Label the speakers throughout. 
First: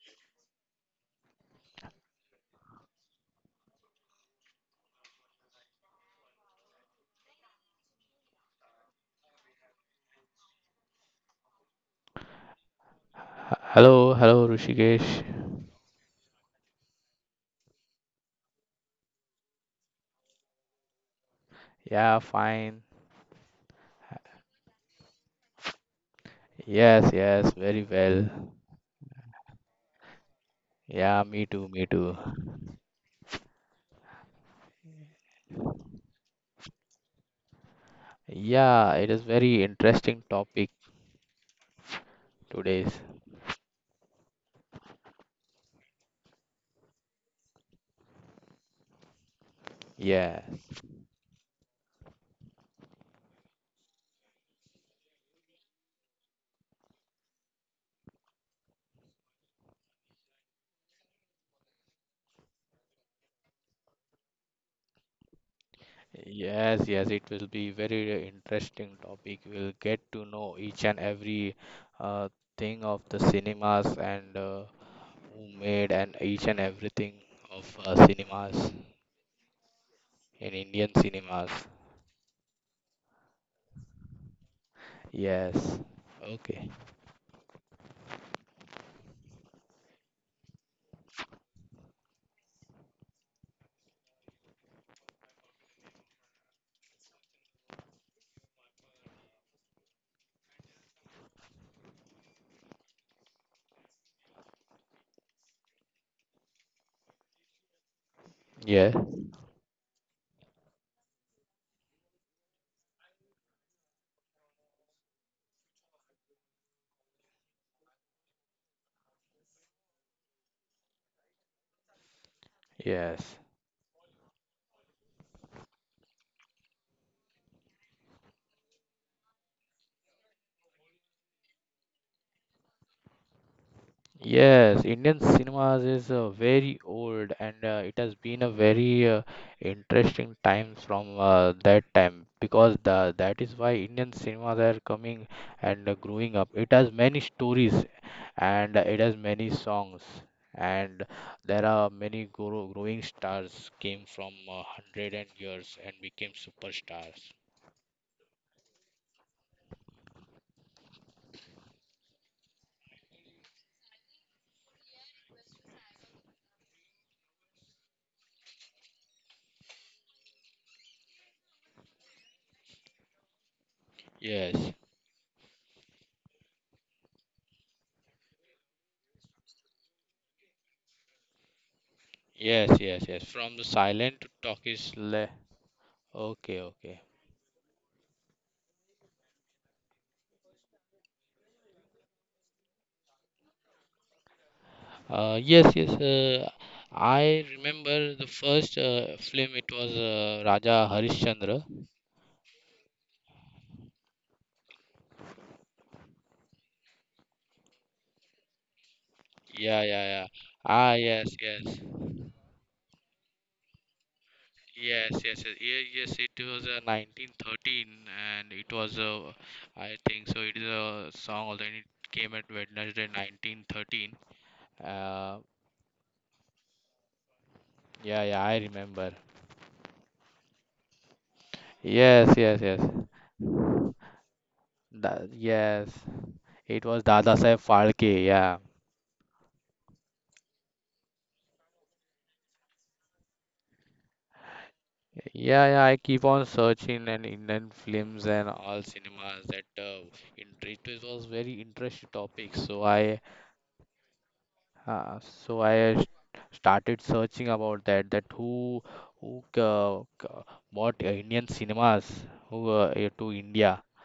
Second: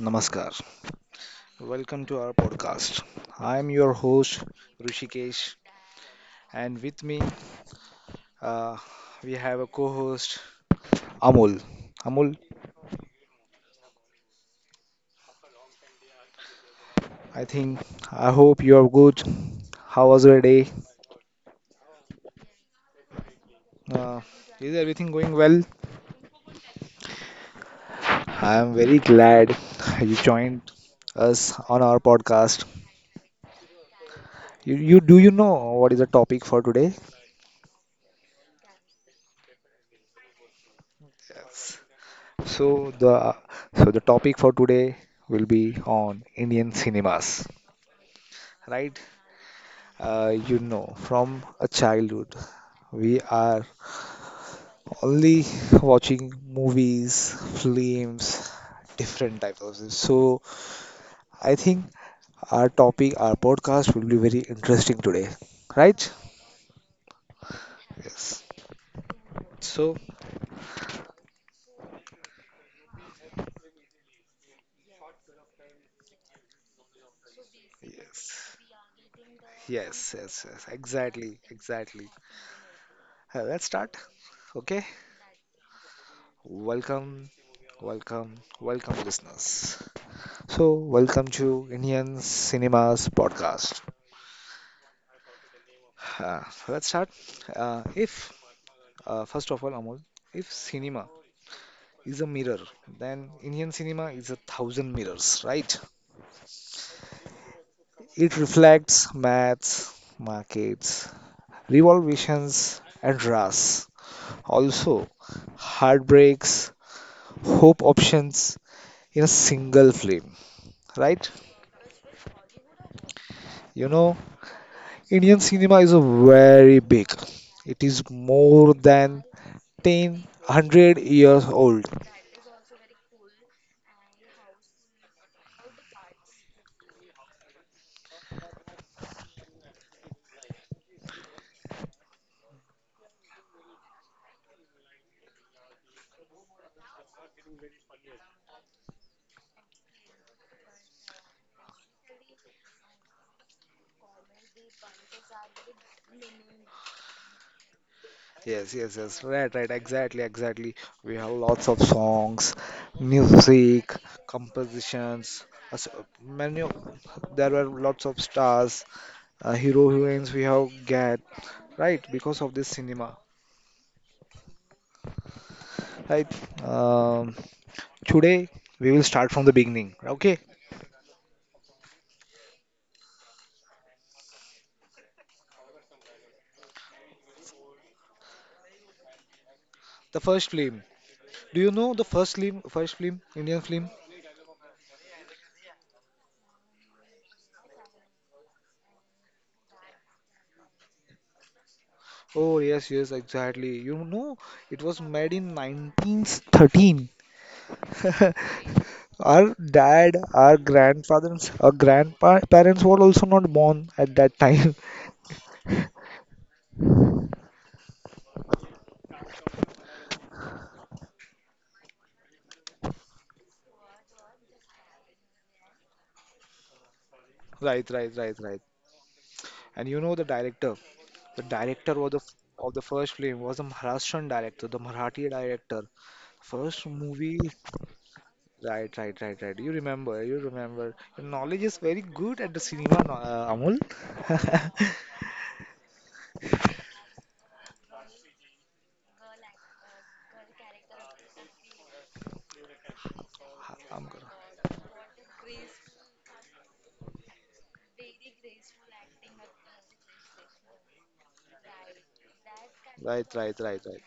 Speaker 1: namaskar. Welcome to our podcast. I am your host Rishikesh, and with me uh, we have a co-host Amul. Amul,
Speaker 2: Hello, hello, Rushikesh.
Speaker 1: I think I hope you are good. How was your day?
Speaker 2: Yeah, fine.
Speaker 1: Uh, is everything going well?
Speaker 2: Yes, yes, very well.
Speaker 1: I am very glad you joined
Speaker 2: Yeah, me
Speaker 1: us
Speaker 2: too,
Speaker 1: on
Speaker 2: me
Speaker 1: our
Speaker 2: too.
Speaker 1: podcast. You do you know what is the topic for today?
Speaker 2: Yeah, it is very interesting topic
Speaker 1: So
Speaker 2: today's.
Speaker 1: the so the topic for today will be on Indian cinemas, right?
Speaker 2: Yes,
Speaker 1: You know, from a childhood, we are only watching movies, films, different types of things. So I think our podcast will be very interesting today, right?
Speaker 2: yes, yes, it will be very
Speaker 1: Yes.
Speaker 2: interesting topic. We'll
Speaker 1: So
Speaker 2: get to know each and every uh, thing of the cinemas and who made and each and everything of
Speaker 1: yes,
Speaker 2: cinemas
Speaker 1: yes, yes,
Speaker 2: in Indian
Speaker 1: exactly,
Speaker 2: cinemas.
Speaker 1: exactly. Let's start. Okay.
Speaker 2: Yes. Okay.
Speaker 1: Welcome Welcome, welcome, listeners. So, welcome to Indian Cinemas podcast. Uh, let's start. If, First of all, Amol, if cinema is a mirror, then Indian cinema is a thousand mirrors, right? It
Speaker 2: Yeah.
Speaker 1: reflects maths, markets, revolutions, and ras. Also, heartbreaks, hope options in a single film, right?
Speaker 2: Yes.
Speaker 1: You know, Indian cinema is a very big. It is more than 10, 100 years old.
Speaker 2: Yes, Indian cinemas is very old and it has been a very interesting times from that time because that is why Indian cinemas are coming and growing up. It has many stories and it has many songs and there are many growing stars came from hundred and years and became superstars.
Speaker 1: Yes, yes, yes. Right, right. Exactly, exactly. We have lots of songs, music, compositions. as- Many of, there were lots of stars, hero heroines we have get right because of this cinema.
Speaker 2: Yes,
Speaker 1: Right. Um, Today we will start from the beginning. Okay.
Speaker 2: yes, yes, yes. From the silent to talkish le. Okay, okay.
Speaker 1: The first film. Do you know the first film? First film, Indian film.
Speaker 2: Yes, yes. I remember the first film. It was Raja Harishchandra.
Speaker 1: Oh, yes, yes, exactly. You know, it was made in 1913. Our
Speaker 2: Yeah, yeah,
Speaker 1: dad,
Speaker 2: yeah.
Speaker 1: our
Speaker 2: Ah, yes,
Speaker 1: grandfathers, our
Speaker 2: yes,
Speaker 1: grandparents were also not born at that time.
Speaker 2: yes, yes, yes. Yes, it was 1913, and it was I think so. It is a song, although it came at Wednesday 1913. Uh,
Speaker 1: Right, right,
Speaker 2: yeah,
Speaker 1: right,
Speaker 2: yeah, I
Speaker 1: right.
Speaker 2: remember.
Speaker 1: And you know the director. The director was the f-
Speaker 2: Yes, yes,
Speaker 1: of the
Speaker 2: yes.
Speaker 1: first film was a Maharashtrian director, the
Speaker 2: Da
Speaker 1: Marathi director.
Speaker 2: Yes,
Speaker 1: First
Speaker 2: it was Dada
Speaker 1: movie.
Speaker 2: Saheb Phalke. Yeah.
Speaker 1: Right, right, right, right. You remember, you remember. Your knowledge is very good at the cinema, Amul.
Speaker 2: Yeah, yeah, I keep on searching and Indian films and all cinemas that interest it was very interesting topic.
Speaker 1: I'm gonna-
Speaker 2: Uh, so I started searching about that. That who bought Indian cinemas
Speaker 1: Right,
Speaker 2: to
Speaker 1: right, right,
Speaker 2: India.
Speaker 1: right.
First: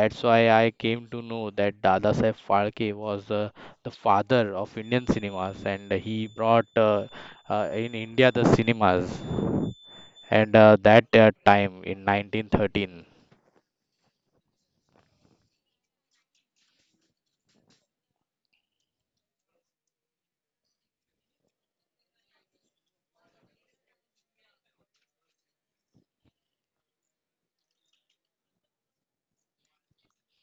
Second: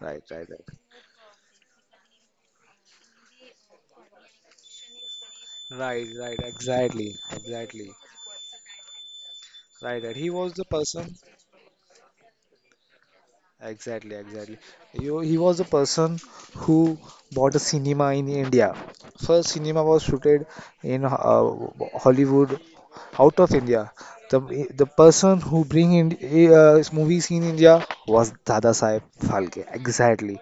Speaker 1: Right, right,
Speaker 2: why
Speaker 1: right.
Speaker 2: I came to know that Dada Saheb Phalke was the father of Indian cinemas, and
Speaker 1: Right,
Speaker 2: he
Speaker 1: right,
Speaker 2: brought
Speaker 1: exactly, exactly.
Speaker 2: in India the cinemas
Speaker 1: Right, right. He
Speaker 2: and
Speaker 1: was the
Speaker 2: that
Speaker 1: person.
Speaker 2: time in 1913.
Speaker 1: Exactly, exactly. You, he was the person who bought a cinema in India. First cinema was shooted in Hollywood, out of India. The person who bring in movies in India was Dada Saheb Phalke. Exactly.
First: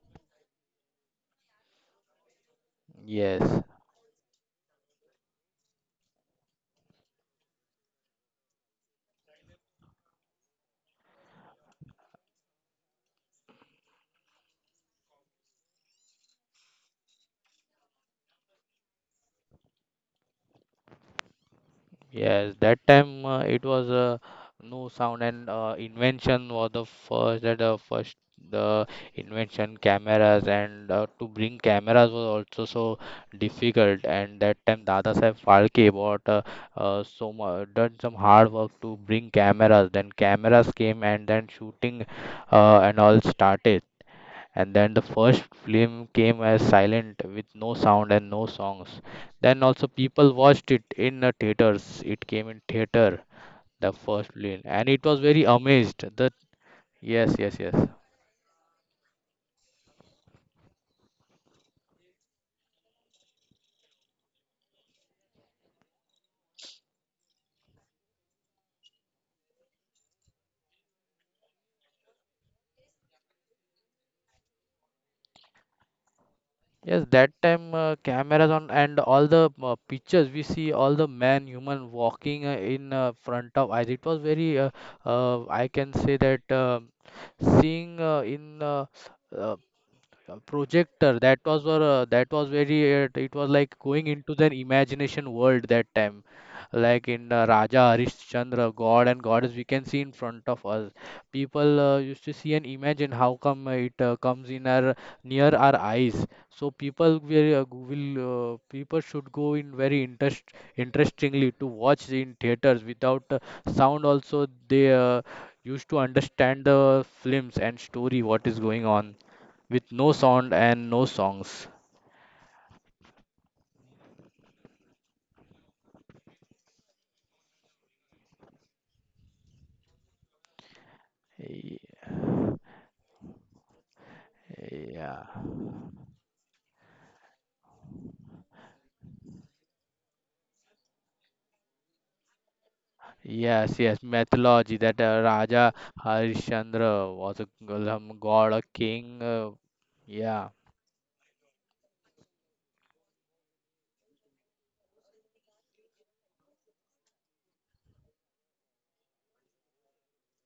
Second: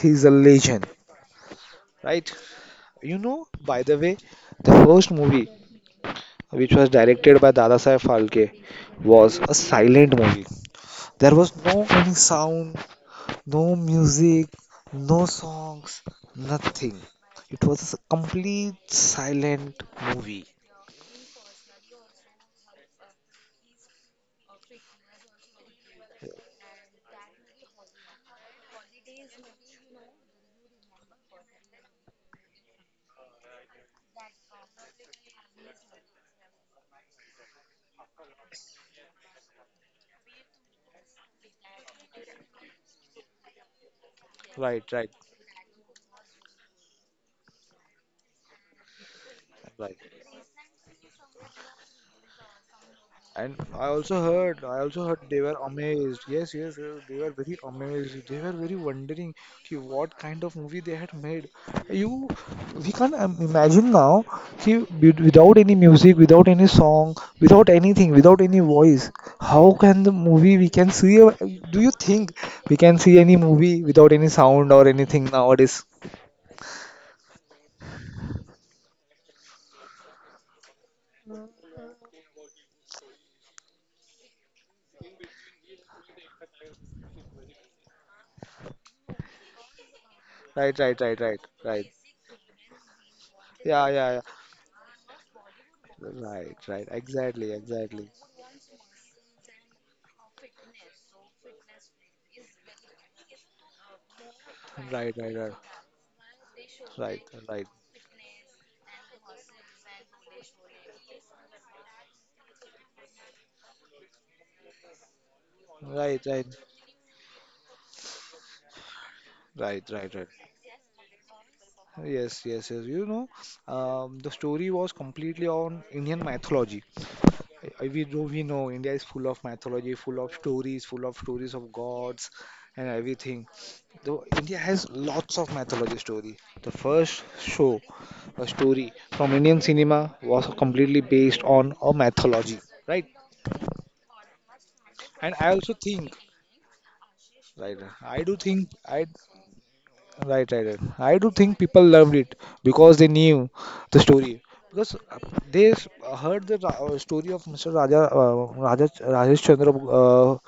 Speaker 1: He's a legend, right? You know,
Speaker 2: Yes,
Speaker 1: by the way, the first movie which was directed by Dadasaheb Phalke, was a silent movie. There was no any sound, no music, no songs, nothing. It was a complete silent movie.
Speaker 2: yes, that time it was no sound and invention was the first that first the invention cameras and to bring cameras was also so difficult, and that time Dada Saheb Phalke bought, so much done some hard work to bring cameras. Then cameras came and then shooting and all started. And
Speaker 1: Right,
Speaker 2: then the
Speaker 1: right,
Speaker 2: first film came as silent with no sound and no songs. Then also
Speaker 1: right.
Speaker 2: people watched it in the theaters. It came in theater,
Speaker 1: And I
Speaker 2: the
Speaker 1: also
Speaker 2: first
Speaker 1: heard,
Speaker 2: film,
Speaker 1: I
Speaker 2: and
Speaker 1: also
Speaker 2: it
Speaker 1: heard
Speaker 2: was
Speaker 1: they
Speaker 2: very
Speaker 1: were
Speaker 2: amazed.
Speaker 1: amazed.
Speaker 2: The
Speaker 1: Yes, yes, yes, they were
Speaker 2: Yes,
Speaker 1: very
Speaker 2: yes, yes.
Speaker 1: amazed. They were very wondering ki what kind of movie they had made. You, we can't imagine now ki without any music, without any song, without anything, without any voice, how can the movie we can see? Do you think we can see any movie without any sound or anything nowadays?
Speaker 2: Yes, that time cameras on and all the pictures we see, all the man human walking in front of eyes. It was very I can say that seeing in uh, a
Speaker 1: Right, right, right,
Speaker 2: projector
Speaker 1: right, right.
Speaker 2: that was very it was like
Speaker 1: Yeah,
Speaker 2: going
Speaker 1: yeah, yeah.
Speaker 2: into the imagination world that time,
Speaker 1: Right, right.
Speaker 2: like in
Speaker 1: Exactly,
Speaker 2: Raja
Speaker 1: exactly.
Speaker 2: Harishchandra, god and goddess we can see in front of us. People used to see and imagine how come it comes in our
Speaker 1: Right, right,
Speaker 2: near
Speaker 1: right,
Speaker 2: our eyes, so people
Speaker 1: right,
Speaker 2: will,
Speaker 1: right.
Speaker 2: people should go in very interestingly to watch in theaters without sound also. They used to
Speaker 1: Right, right,
Speaker 2: understand the films and story what is going on
Speaker 1: right,
Speaker 2: with
Speaker 1: right,
Speaker 2: no
Speaker 1: right.
Speaker 2: sound and no songs.
Speaker 1: Yes, yes, yes. You know, the story was completely on Indian mythology. We know India is full of mythology, full of stories of
Speaker 2: Y-
Speaker 1: gods and everything. Though India has
Speaker 2: Yeah,
Speaker 1: lots of mythology story. The first show, a story from Indian cinema was completely based on a mythology, right?
Speaker 2: yes, yes, mythology that
Speaker 1: And I
Speaker 2: Raja
Speaker 1: also think,
Speaker 2: Harishchandra was a
Speaker 1: right,
Speaker 2: g- um,
Speaker 1: I do
Speaker 2: god, a
Speaker 1: think, I
Speaker 2: king.
Speaker 1: Right,
Speaker 2: Yeah,
Speaker 1: right, right. I do think people loved it because they knew the story. Because heard the story of Mr. Raja,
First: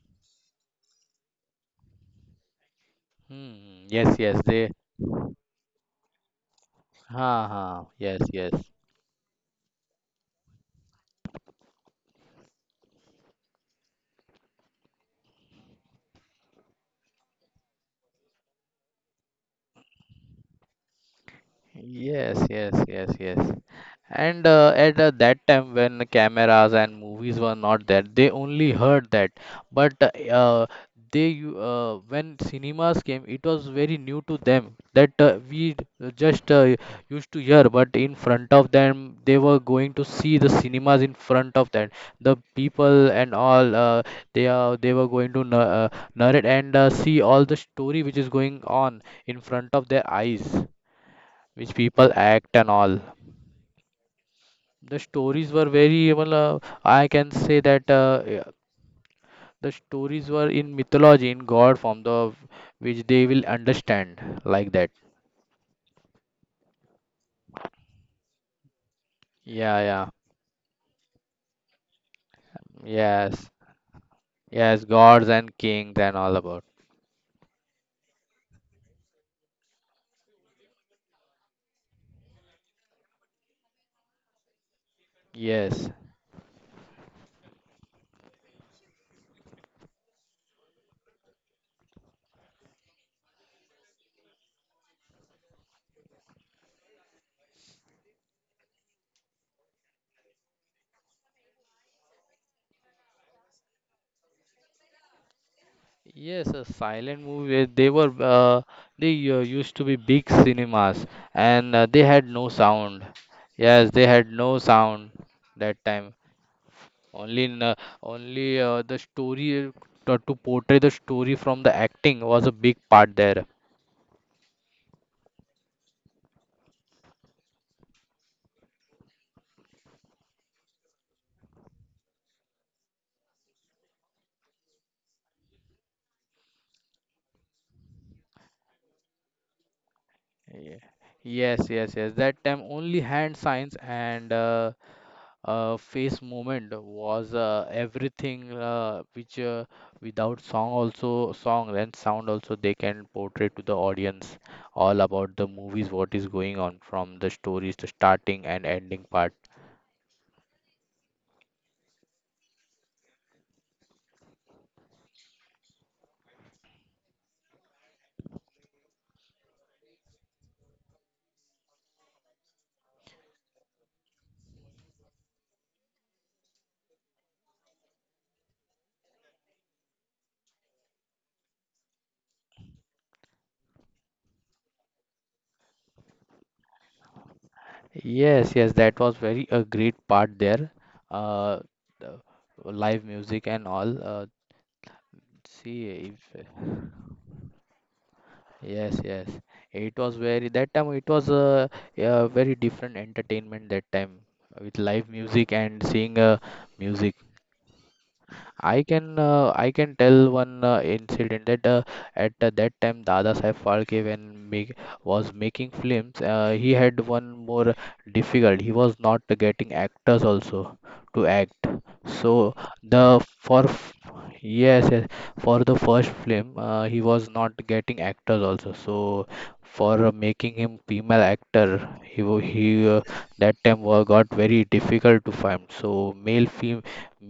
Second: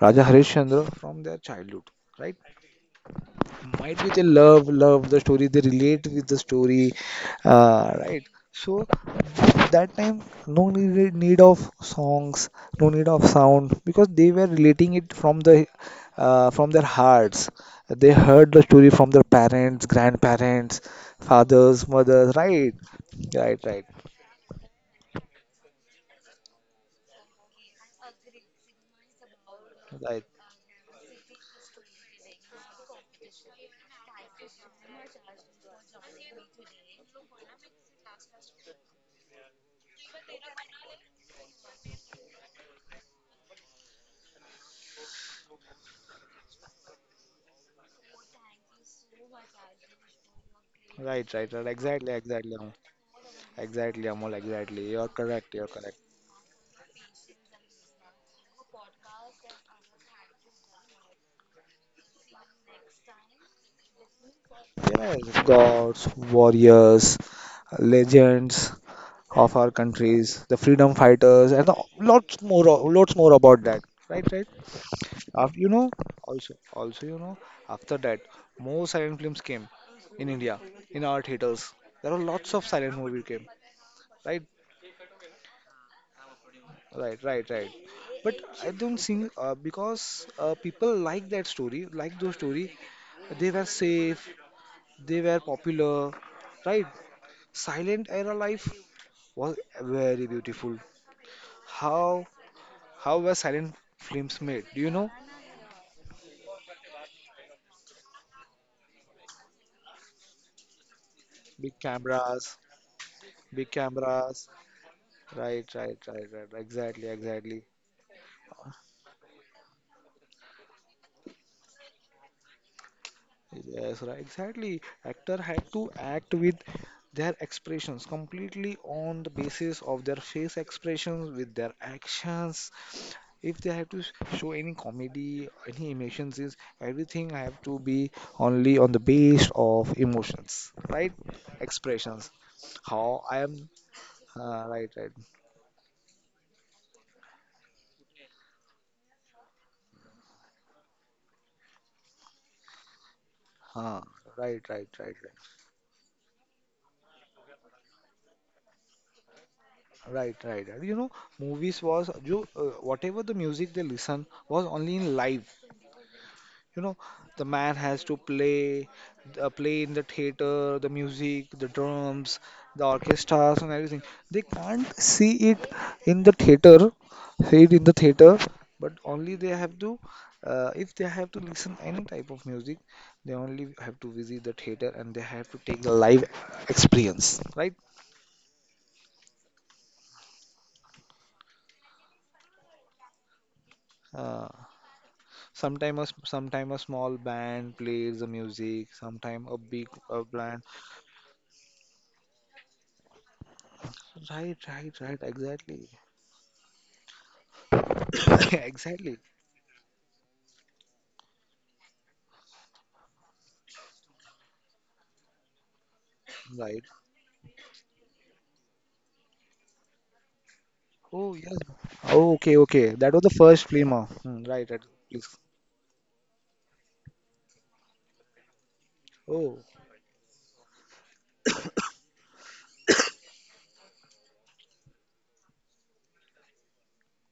Speaker 1: Raja Harish Chandra from their childhood, right?
Speaker 2: hmm,
Speaker 1: Might be
Speaker 2: yes,
Speaker 1: they
Speaker 2: yes,
Speaker 1: love
Speaker 2: they,
Speaker 1: love the story, they relate with the story,
Speaker 2: ha, ha, yes,
Speaker 1: right.
Speaker 2: yes.
Speaker 1: So that time no need of songs, no need of sound, because they were relating it from the from their hearts. They heard the story from their parents, grandparents, fathers, mothers,
Speaker 2: Yes, yes,
Speaker 1: right,
Speaker 2: yes, yes.
Speaker 1: right, right,
Speaker 2: And at that time, when the cameras and movies were not there, they only heard that. But uh,
Speaker 1: right,
Speaker 2: uh, when cinemas came, it was very new to them that just used to hear. But in front of them, they were going to see the cinemas in front of them. The people and all, they were going to narrate and see all the story which is going on in front of their eyes,
Speaker 1: right, right, right.
Speaker 2: which people
Speaker 1: Exactly,
Speaker 2: act
Speaker 1: exactly,
Speaker 2: and
Speaker 1: Amol.
Speaker 2: all.
Speaker 1: Exactly, Amol, exactly,
Speaker 2: The
Speaker 1: you're
Speaker 2: stories
Speaker 1: correct, you're
Speaker 2: were
Speaker 1: correct.
Speaker 2: very well. I can say that yeah, the stories were in mythology, in God form, the which they will understand like that.
Speaker 1: Yes, gods, warriors, legends of our
Speaker 2: Yeah, yeah,
Speaker 1: countries, the freedom fighters, and lots more, lots more
Speaker 2: yes,
Speaker 1: about that. Right, right.
Speaker 2: yes, gods and
Speaker 1: After, you know,
Speaker 2: kings and all
Speaker 1: also,
Speaker 2: about.
Speaker 1: also, you know, after that, more silent films came in India, in our theaters. There are lots of silent movie came. Right,
Speaker 2: Yes,
Speaker 1: right, right, right. But I don't think because people like that story, like those story, they were safe, they were popular, right? Silent era life was very beautiful. How How were silent films made? Do you know?
Speaker 2: yes, a silent movie where they were they used to be big cinemas,
Speaker 1: Big
Speaker 2: and they had no
Speaker 1: cameras,
Speaker 2: sound.
Speaker 1: Big
Speaker 2: Yes, they had
Speaker 1: cameras.
Speaker 2: no sound
Speaker 1: Right,
Speaker 2: that
Speaker 1: right,
Speaker 2: time.
Speaker 1: right, right, right. Exactly,
Speaker 2: Only
Speaker 1: exactly.
Speaker 2: in, uh, only the story, to portray the story from the acting was a big part there.
Speaker 1: Yes, right, exactly. Actor had to act with their expressions completely on the basis of their face expressions, with their actions. If they have to show any comedy, any emotions, is everything have to be only on the base of emotions,
Speaker 2: Yeah.
Speaker 1: right?
Speaker 2: Yes, yes, yes.
Speaker 1: Expressions.
Speaker 2: That time only
Speaker 1: How I
Speaker 2: hand
Speaker 1: am,
Speaker 2: signs and
Speaker 1: right, right.
Speaker 2: face movement was everything, which without song also, song and sound also, they can portray to the
Speaker 1: Huh,
Speaker 2: audience
Speaker 1: right, right,
Speaker 2: all
Speaker 1: right,
Speaker 2: about the movies, what is going on from the stories, the starting and ending part.
Speaker 1: right, right, right. You know, movies was you whatever the music they listen was only in live. You know, the man has to play in the theater, the music, the drums, the orchestras and everything. They can't see it in the theater, but only they have to, if they have to listen any type of music, they only have to visit the theater and they have to take the live experience, right?
Speaker 2: Yes, yes, that was very a great part there. Uh, the live music and all.
Speaker 1: Uh,
Speaker 2: See
Speaker 1: Sometime
Speaker 2: if
Speaker 1: sometime a small band plays the music,
Speaker 2: Yes, yes,
Speaker 1: sometime a big
Speaker 2: it was very
Speaker 1: band.
Speaker 2: that time it was a very different entertainment that time
Speaker 1: Right,
Speaker 2: with
Speaker 1: right,
Speaker 2: live
Speaker 1: right.
Speaker 2: music
Speaker 1: Exactly,
Speaker 2: and seeing music. I
Speaker 1: exactly.
Speaker 2: can uh, I can tell one incident that at that time Dada Saheb Phalke, was making films, he
Speaker 1: Right.
Speaker 2: had one more difficult, he was not getting actors also to
Speaker 1: Oh yes.
Speaker 2: act.
Speaker 1: Oh, okay,
Speaker 2: so
Speaker 1: okay. That was the
Speaker 2: the for
Speaker 1: first film.
Speaker 2: f-
Speaker 1: Hmm, right, right.
Speaker 2: yes, yes,
Speaker 1: Please.
Speaker 2: for the first film, he was not getting actors also. So
Speaker 1: Oh,
Speaker 2: for making him female actor, he that time got very difficult to find. So male film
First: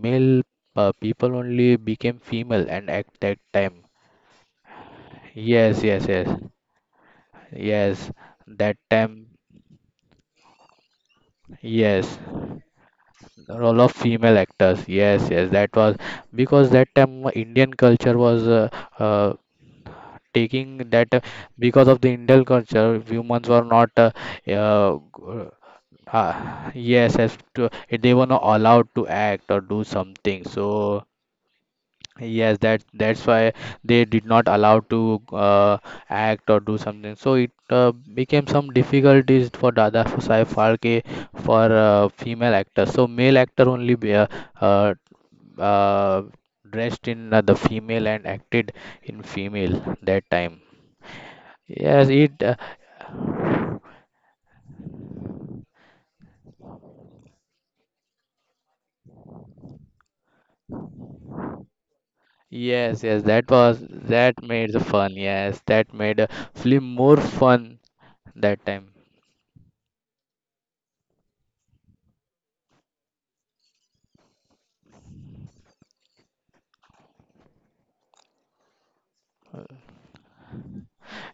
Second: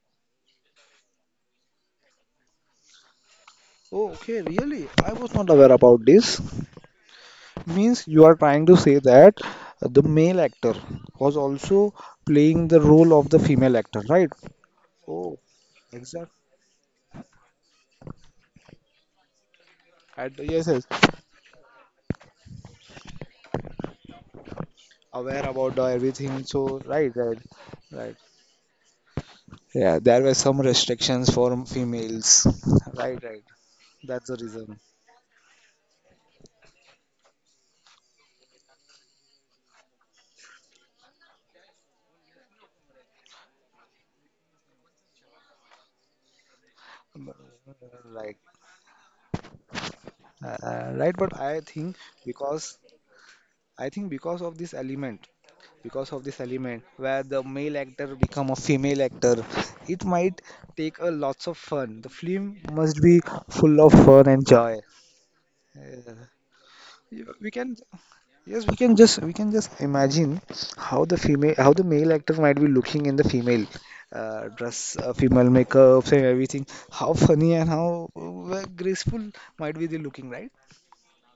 Speaker 2: male uh, people only became female and at that time.
Speaker 1: oh, okay. Really, I was not aware
Speaker 2: Yes,
Speaker 1: about
Speaker 2: yes, yes,
Speaker 1: this. Means
Speaker 2: yes.
Speaker 1: you are trying to
Speaker 2: That
Speaker 1: say
Speaker 2: time,
Speaker 1: that the male actor was also
Speaker 2: yes.
Speaker 1: playing the role of the female
Speaker 2: Role of
Speaker 1: actor, right?
Speaker 2: female actors. Yes,
Speaker 1: Oh,
Speaker 2: yes. That was
Speaker 1: exactly.
Speaker 2: because that time Indian culture was uh,
Speaker 1: At the, yes,
Speaker 2: taking
Speaker 1: yes.
Speaker 2: that, because of the Indian culture, humans were not. Uh,
Speaker 1: Aware
Speaker 2: g-
Speaker 1: about the everything. So right,
Speaker 2: yes,
Speaker 1: right,
Speaker 2: yes.
Speaker 1: right.
Speaker 2: They were not allowed to act or do
Speaker 1: Yeah, there were
Speaker 2: something.
Speaker 1: some
Speaker 2: So
Speaker 1: restrictions for females.
Speaker 2: yes, that
Speaker 1: Right,
Speaker 2: that's
Speaker 1: right.
Speaker 2: why they
Speaker 1: That's
Speaker 2: did
Speaker 1: the
Speaker 2: not
Speaker 1: reason.
Speaker 2: allow to act or do something. So it became some difficulties for Dada Sai Phalke for female actors. So male actor only uh, uh, dressed in the female and
Speaker 1: Right,
Speaker 2: acted in female that time.
Speaker 1: right. But I think
Speaker 2: Yes, it.
Speaker 1: because because of this element, where the male actor become a female actor, it might take a lots of fun. The film must
Speaker 2: Yes,
Speaker 1: be
Speaker 2: yes, that
Speaker 1: full
Speaker 2: was,
Speaker 1: of fun
Speaker 2: that
Speaker 1: and
Speaker 2: made
Speaker 1: joy.
Speaker 2: the fun. Yes, that
Speaker 1: Uh,
Speaker 2: made a film more
Speaker 1: we can.
Speaker 2: fun
Speaker 1: Yes,
Speaker 2: that time.
Speaker 1: we can just imagine how the male actor might be looking in the female dress, female makeups and everything. How funny and how graceful might be they looking, right?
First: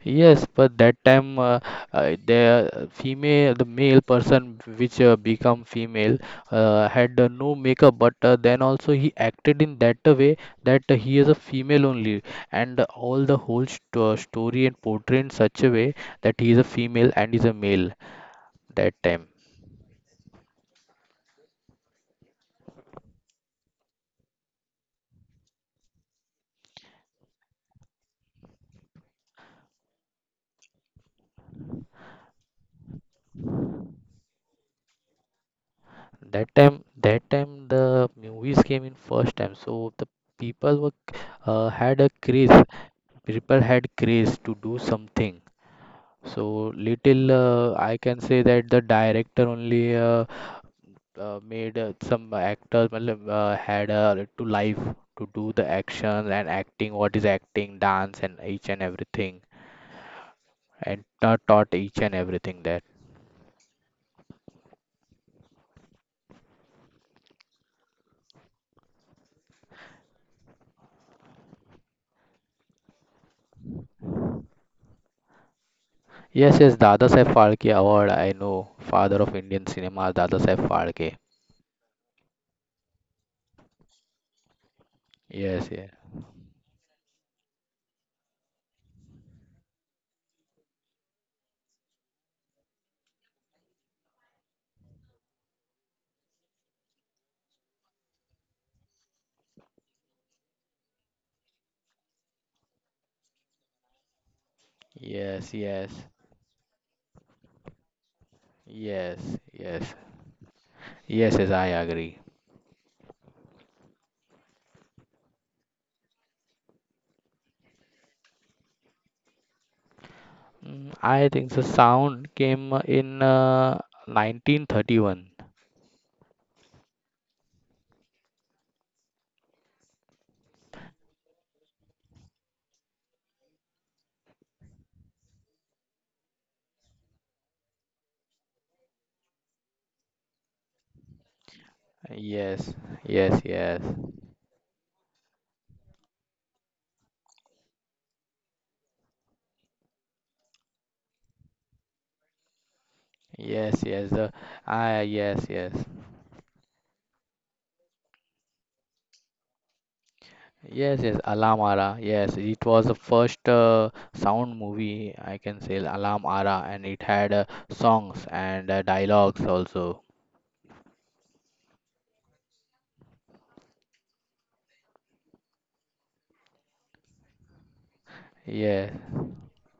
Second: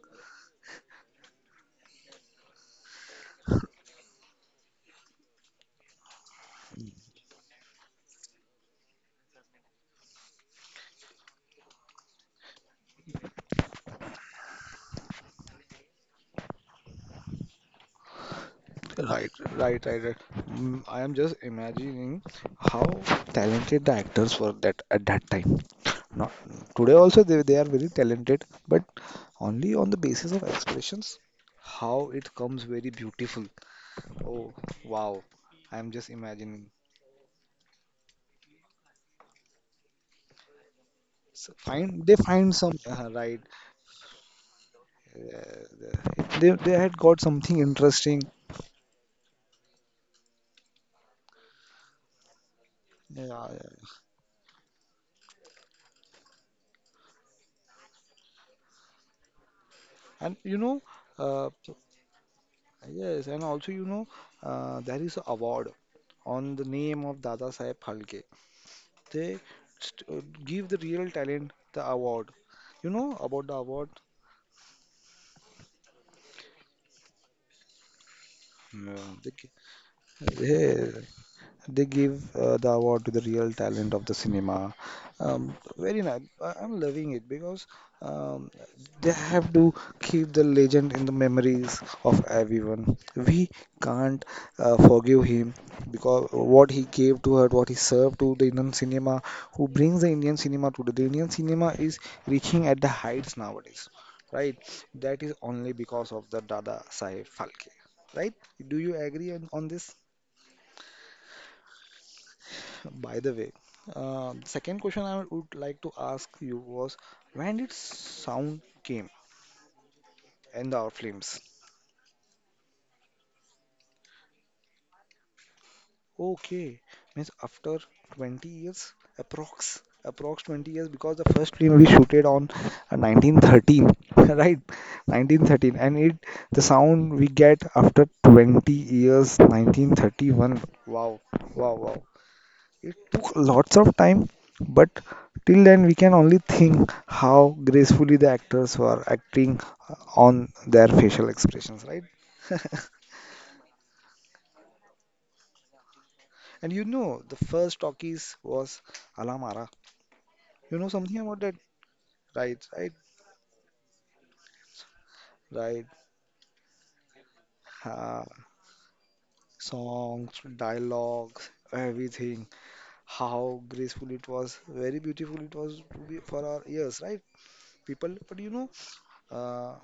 Speaker 2: Yes, but that time the female, the male person which become female had no makeup, but then also he acted in that a way that he is a female only, and all the whole st story and portray in such a way that he is a female and is a male that time.
Speaker 1: Right, right, right, right. Mm, I am just imagining how talented the actors were that at that time. Not today also, they are very talented, but only on the basis of expressions. How it comes very beautiful. Oh, wow. I'm just
Speaker 2: That
Speaker 1: imagining.
Speaker 2: time, that time the movies came in first time, so the people were
Speaker 1: So
Speaker 2: had
Speaker 1: find
Speaker 2: a
Speaker 1: they
Speaker 2: craze.
Speaker 1: find some right.
Speaker 2: People had craze to do something. So
Speaker 1: They had got
Speaker 2: little,
Speaker 1: something
Speaker 2: I
Speaker 1: interesting.
Speaker 2: can say that the director only made some actors
Speaker 1: Yeah,
Speaker 2: matlab,
Speaker 1: yeah, yeah.
Speaker 2: had to life to do the action and acting, what is acting, dance and each and everything,
Speaker 1: And you know,
Speaker 2: and ta-
Speaker 1: uh,
Speaker 2: taught each and everything that.
Speaker 1: yes, and also you know, there is a award on the name of Dada Saheb Phalke. They give the real talent the award. You know about the award?
Speaker 2: Yes, yes, Dada Saib Phalke award I know,
Speaker 1: Yeah.
Speaker 2: father of Indian cinema, Dada Saib
Speaker 1: Yeah.
Speaker 2: Phalke.
Speaker 1: They give the award to the real talent of the cinema.
Speaker 2: Yes, yes,
Speaker 1: Very nice. I'm loving it because um, they have to keep the legend in the memories of everyone. We can't forgive him because what he gave to her, what he served to the Indian cinema, who brings the Indian cinema to the Indian cinema is reaching at the heights nowadays, right? That is
Speaker 2: yes,
Speaker 1: only
Speaker 2: yes,
Speaker 1: because of the Dada Saheb Phalke, right? Do you
Speaker 2: yes,
Speaker 1: agree on
Speaker 2: yes,
Speaker 1: this?
Speaker 2: yes, yes, yes, I agree.
Speaker 1: By the way, the second question I would like to ask you was when did sound came in our
Speaker 2: Mm,
Speaker 1: films?
Speaker 2: I think the sound came in 1931.
Speaker 1: Okay, means after 20 years, approx 20 years because the first film we shooted on 1913, right? 1913, and it the sound we get after 20 years, 1931. Wow, wow, wow.
Speaker 2: Yes,
Speaker 1: It took
Speaker 2: yes,
Speaker 1: lots
Speaker 2: yes,
Speaker 1: of time, but till then we can only think how gracefully the actors were acting on their facial expressions, right?
Speaker 2: yes, yes. Yes, yes,
Speaker 1: And you know, the first talkies was Alamara. You know
Speaker 2: yes,
Speaker 1: something
Speaker 2: yes.
Speaker 1: about that?
Speaker 2: Alarm Ara. Yes,
Speaker 1: Right,
Speaker 2: it was
Speaker 1: right,
Speaker 2: the first sound movie, I can say,
Speaker 1: right.
Speaker 2: Alarm Ara, and it had
Speaker 1: Uh,
Speaker 2: songs and dialogues also.
Speaker 1: Songs, dialogues, everything. How graceful it was. Very beautiful it was to be for our ears, right? People, but you know,
Speaker 2: Yes,
Speaker 1: uh,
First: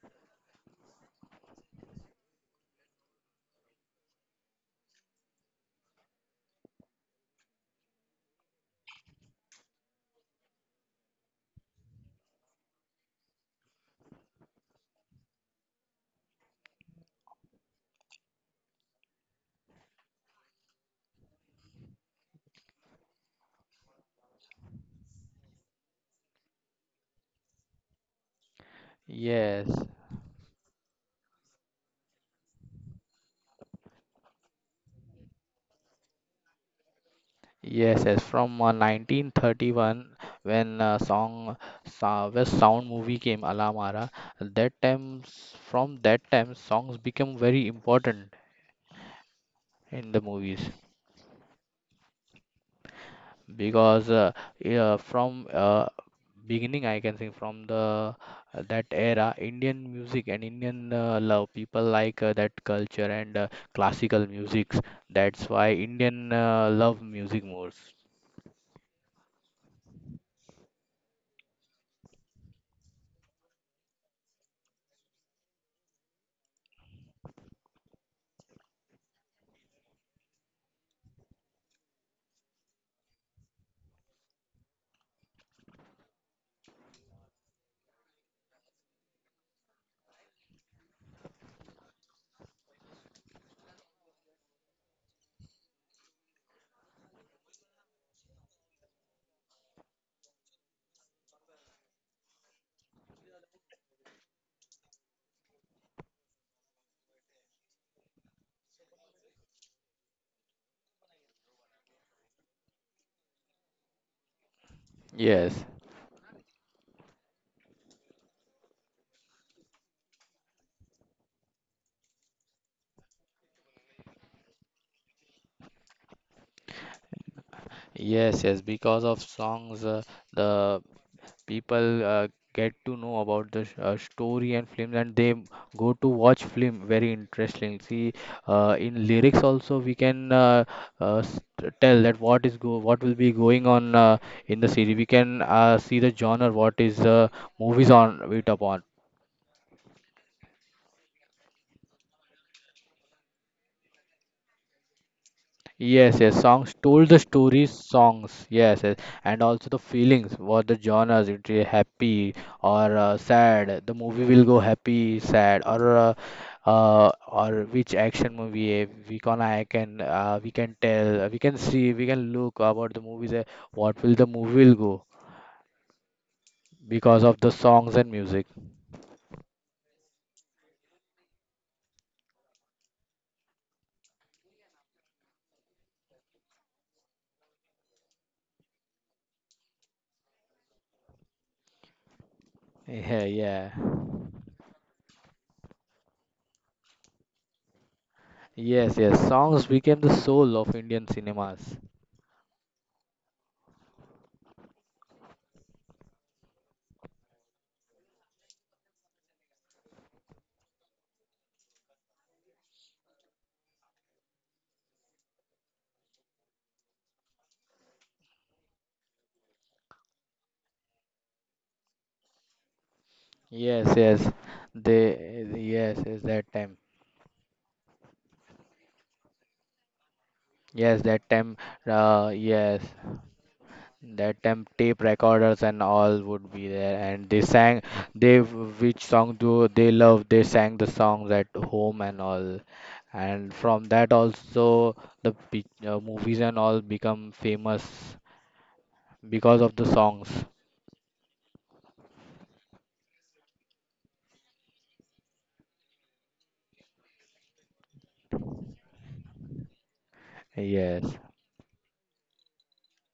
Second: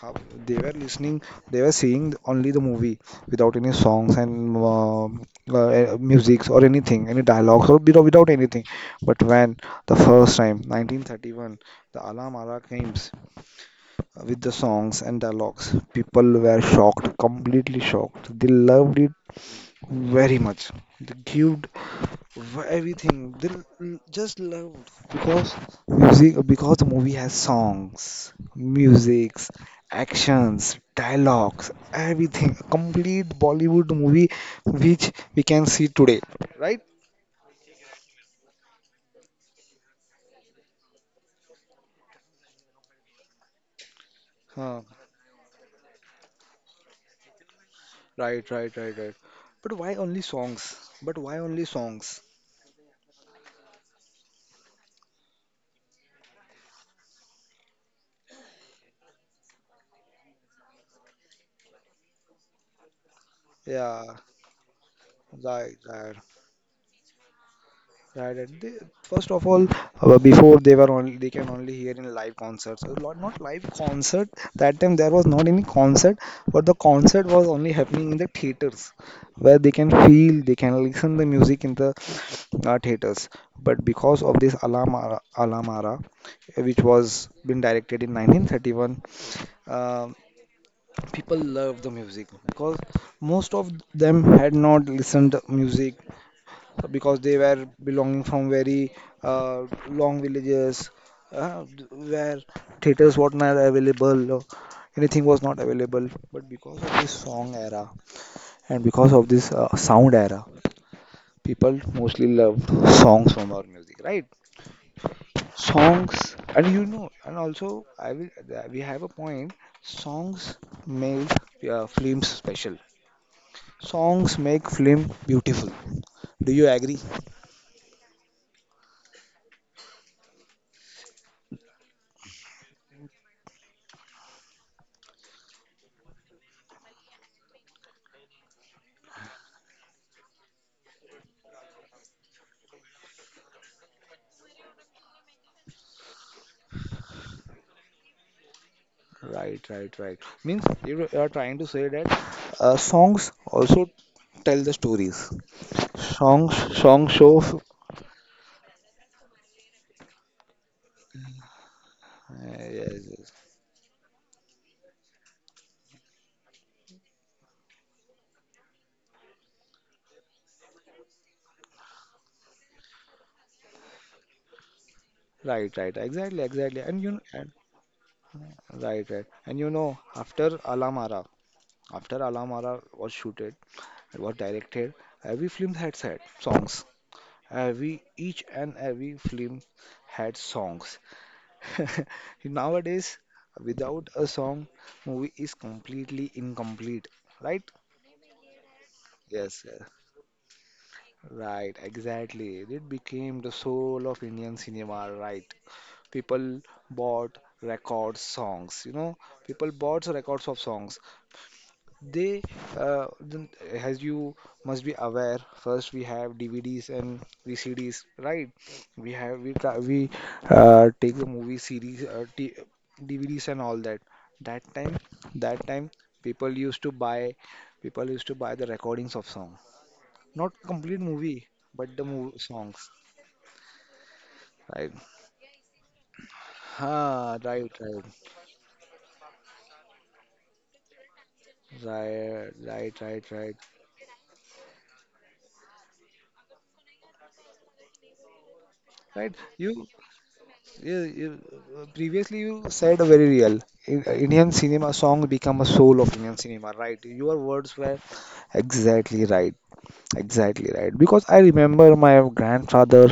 Speaker 1: how they were listening, they were seeing only the movie without any songs and musics or anything, any dialogues, or without anything. But when the first time 1931 the Alam Ara came with the songs and dialogues, people were shocked, completely shocked, they loved it very much. So. The cute everything. They just love because music, because the movie has songs, musics,
Speaker 2: yes.
Speaker 1: actions, dialogues, everything. A complete Bollywood movie which we can see today, right?
Speaker 2: Yes, yes, from 1931, when song sa West Sound movie came Alamara, that
Speaker 1: Huh.
Speaker 2: time from that time songs become very important
Speaker 1: Right, right, right, right. But why
Speaker 2: in
Speaker 1: only
Speaker 2: the movies,
Speaker 1: songs? But why only songs?
Speaker 2: because yeah, from beginning I can say from the that era Indian music and Indian love, people like that culture and
Speaker 1: Yeah,
Speaker 2: classical musics. That's why
Speaker 1: right, right.
Speaker 2: Indian love music more.
Speaker 1: Right. And they, first of all, before they were only they can only hear in live concerts. Not not live concert. That time there was not any concert, but the concert was only happening in the theaters, where they can feel, they can listen the music in the theaters. But because of this Alamara, Alamara, which was been directed in 1931, um, people loved the music because most of them had not listened music because they were belonging from very long villages uh, where theaters were not available or anything was not available, but because of this song era and because of this sound era, people mostly loved songs from our music, right?
Speaker 2: Yes.
Speaker 1: Songs, and you know and also I will we have a point. Songs make films special. Songs make film beautiful. Do you agree?
Speaker 2: Yes, yes, because of songs, the people get to know about the story and films, and they go to watch film. Very interesting. See, in lyrics also we can tell that what will be going on in the series. We can see the genre, what is movies on it upon.
Speaker 1: Right, right, right. Means you are trying to say that songs also tell the stories.
Speaker 2: Yes, yes,
Speaker 1: Songs,
Speaker 2: songs told the
Speaker 1: songs show.
Speaker 2: stories, songs, yes, yes, and also the feelings, what the genres, it is happy or
Speaker 1: Yes, yes.
Speaker 2: sad. The movie will go happy, sad, or which action movie, we can tell, we can see, we can look about the movies. What will the movie will go
Speaker 1: Right, right. Exactly, exactly. And you
Speaker 2: because
Speaker 1: know,
Speaker 2: of the
Speaker 1: and,
Speaker 2: songs and music.
Speaker 1: right, right. And after Alamara, was shooted, it was directed, every film had had songs. Every each and every film had songs. Nowadays,
Speaker 2: Yeah, yeah,
Speaker 1: without a song, movie is completely incomplete. Right?
Speaker 2: yes, yes. Songs
Speaker 1: Yes, yes.
Speaker 2: became the soul of Indian cinemas.
Speaker 1: Right, exactly. It became the soul of Indian cinema, right? People bought records, songs, people bought records of songs. They, then, as you must be aware, first we have DVDs and VCDs, right? We have, we, ca- we take the movie series, t DVDs and all
Speaker 2: Yes,
Speaker 1: that.
Speaker 2: yes,
Speaker 1: That time,
Speaker 2: they
Speaker 1: that time,
Speaker 2: yes, yes, that
Speaker 1: people
Speaker 2: time.
Speaker 1: used to buy, people used to buy the recordings of songs. Not complete
Speaker 2: Yes, that
Speaker 1: movie,
Speaker 2: time,
Speaker 1: but the movie
Speaker 2: yes,
Speaker 1: songs,
Speaker 2: that time
Speaker 1: right?
Speaker 2: tape recorders and all would be there, and
Speaker 1: Ah,
Speaker 2: they
Speaker 1: right,
Speaker 2: sang,
Speaker 1: right,
Speaker 2: which song do they love? They sang the songs at home and
Speaker 1: right,
Speaker 2: all,
Speaker 1: right, right,
Speaker 2: and
Speaker 1: right,
Speaker 2: from that also the movies and all become famous
Speaker 1: right.
Speaker 2: because of the
Speaker 1: You,
Speaker 2: songs.
Speaker 1: you, you previously you said very real. Indian cinema song become a soul of Indian cinema, right? Your words were exactly right. Exactly right.
Speaker 2: Yes,
Speaker 1: Because I remember my grandfather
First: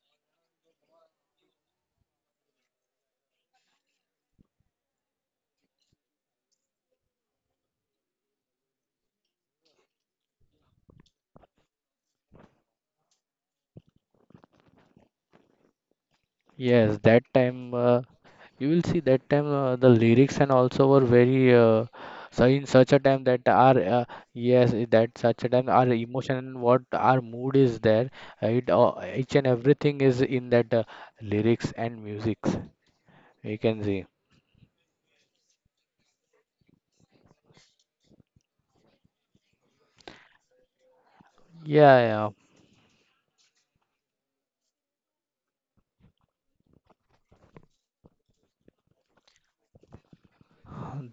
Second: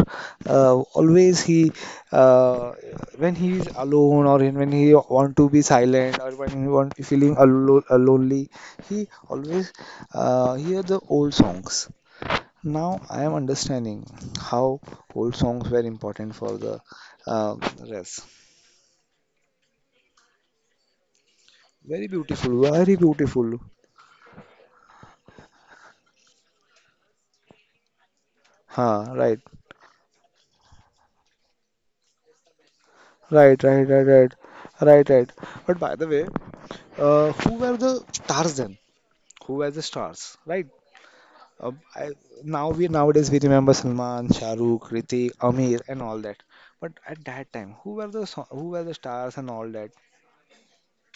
Speaker 1: always he uh, when he is alone or in, when he want to be silent or when he want feeling alone, lonely, he always hear the old songs. Now I am understanding how old songs were important for the
Speaker 2: yes, that time.
Speaker 1: uh,
Speaker 2: Uh,
Speaker 1: rest.
Speaker 2: You will see that time the lyrics and also were very uh,
Speaker 1: Very
Speaker 2: so
Speaker 1: beautiful,
Speaker 2: in
Speaker 1: very
Speaker 2: such a time that
Speaker 1: beautiful.
Speaker 2: our yes I- that such a time our emotion and what our mood is there it
Speaker 1: Huh, right,
Speaker 2: each and everything is in that lyrics and musics
Speaker 1: right,
Speaker 2: you
Speaker 1: right,
Speaker 2: can see.
Speaker 1: right, right, right, right. But by the way, who were the stars then? Who were the stars, right? Uh,
Speaker 2: Yeah,
Speaker 1: I,
Speaker 2: yeah.
Speaker 1: nowadays we remember Salman, Shah Rukh, Ritik, Amir, and all that. But at that time, who were the stars and all that,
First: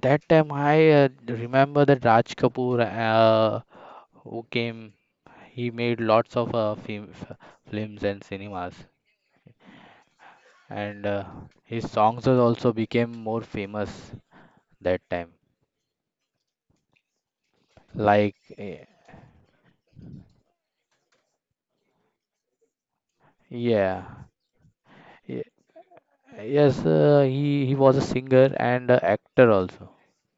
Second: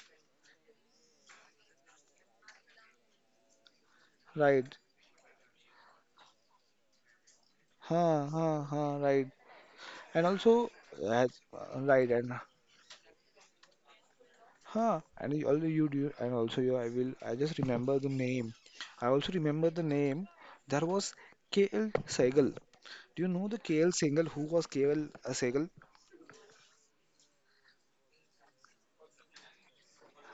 Speaker 2: That time I remember that Raj Kapoor who
Speaker 1: right?
Speaker 2: came. He made lots of films and
Speaker 1: Huh, huh,
Speaker 2: cinemas,
Speaker 1: huh, right. And also,
Speaker 2: and
Speaker 1: as,
Speaker 2: his
Speaker 1: right,
Speaker 2: songs
Speaker 1: and
Speaker 2: has also became more famous
Speaker 1: huh,
Speaker 2: that time.
Speaker 1: and you, also you do, and also you, I will, I just remember the
Speaker 2: Like,
Speaker 1: name.
Speaker 2: eh,
Speaker 1: I also remember the name. There was KL Sehgal. Do you know the KL
Speaker 2: yeah,
Speaker 1: Sehgal? Who was KL
Speaker 2: Y-
Speaker 1: Sehgal?
Speaker 2: yes, he was a singer and a actor also.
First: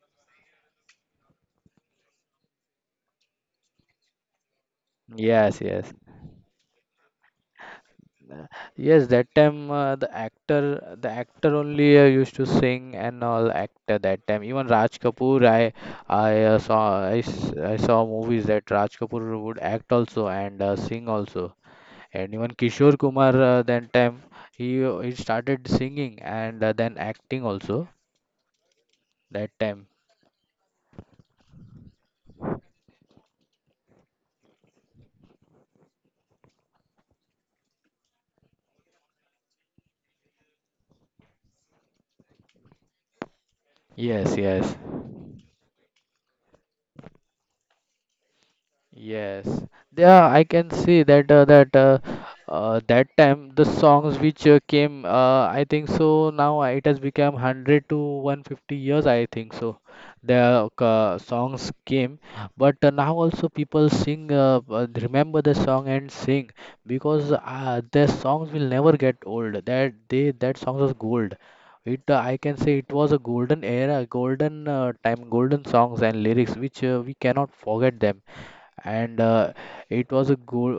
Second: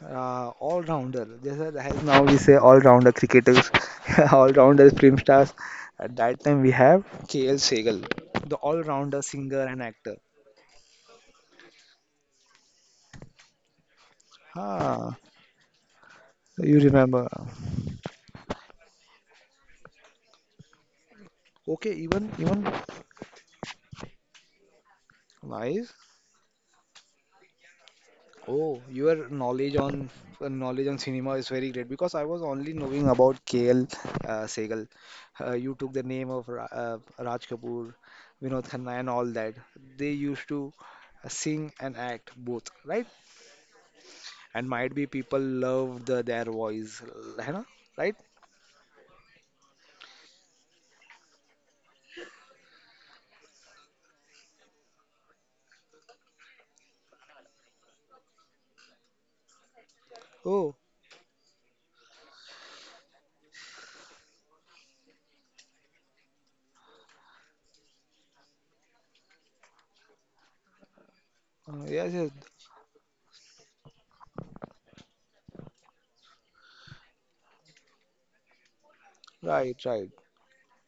Speaker 1: All rounder. Just as now we say all rounder cricketers, all rounder film stars.
Speaker 2: Yes, yes,
Speaker 1: At that time we have KL Segal, the all
Speaker 2: yes.
Speaker 1: rounder
Speaker 2: That
Speaker 1: singer
Speaker 2: time,
Speaker 1: and actor.
Speaker 2: the actor only used to sing and all actor that time. Even Raj
Speaker 1: Ah,
Speaker 2: Kapoor, I, I uh,
Speaker 1: you
Speaker 2: saw, I,
Speaker 1: remember?
Speaker 2: s- I saw movies that Raj Kapoor would act also and sing also.
Speaker 1: Okay, even
Speaker 2: And even
Speaker 1: even
Speaker 2: Kishore Kumar, that time, he started
Speaker 1: nice.
Speaker 2: singing and then acting also
Speaker 1: Oh, your
Speaker 2: that
Speaker 1: knowledge
Speaker 2: time.
Speaker 1: on knowledge on cinema is very great because I was only knowing about KL Segal. You took the name of Ra Raj Kapoor, Vinod Khanna, and all that. They used to sing and act both, right?
Speaker 2: Yes,
Speaker 1: And
Speaker 2: yes.
Speaker 1: might be people love their voice है ना, right.
Speaker 2: Yes, yeah, I can see that that time the songs which came, I think so. Now it has become 100 to 150 years, I think so.
Speaker 1: Oh,
Speaker 2: The songs came, but now also people sing, remember the song and sing because their songs will never get old. That they that songs was gold.
Speaker 1: yes,
Speaker 2: It
Speaker 1: yes,
Speaker 2: I can say it was a golden era, golden time, golden songs and lyrics which we cannot forget them and
Speaker 1: right, right.
Speaker 2: it was a good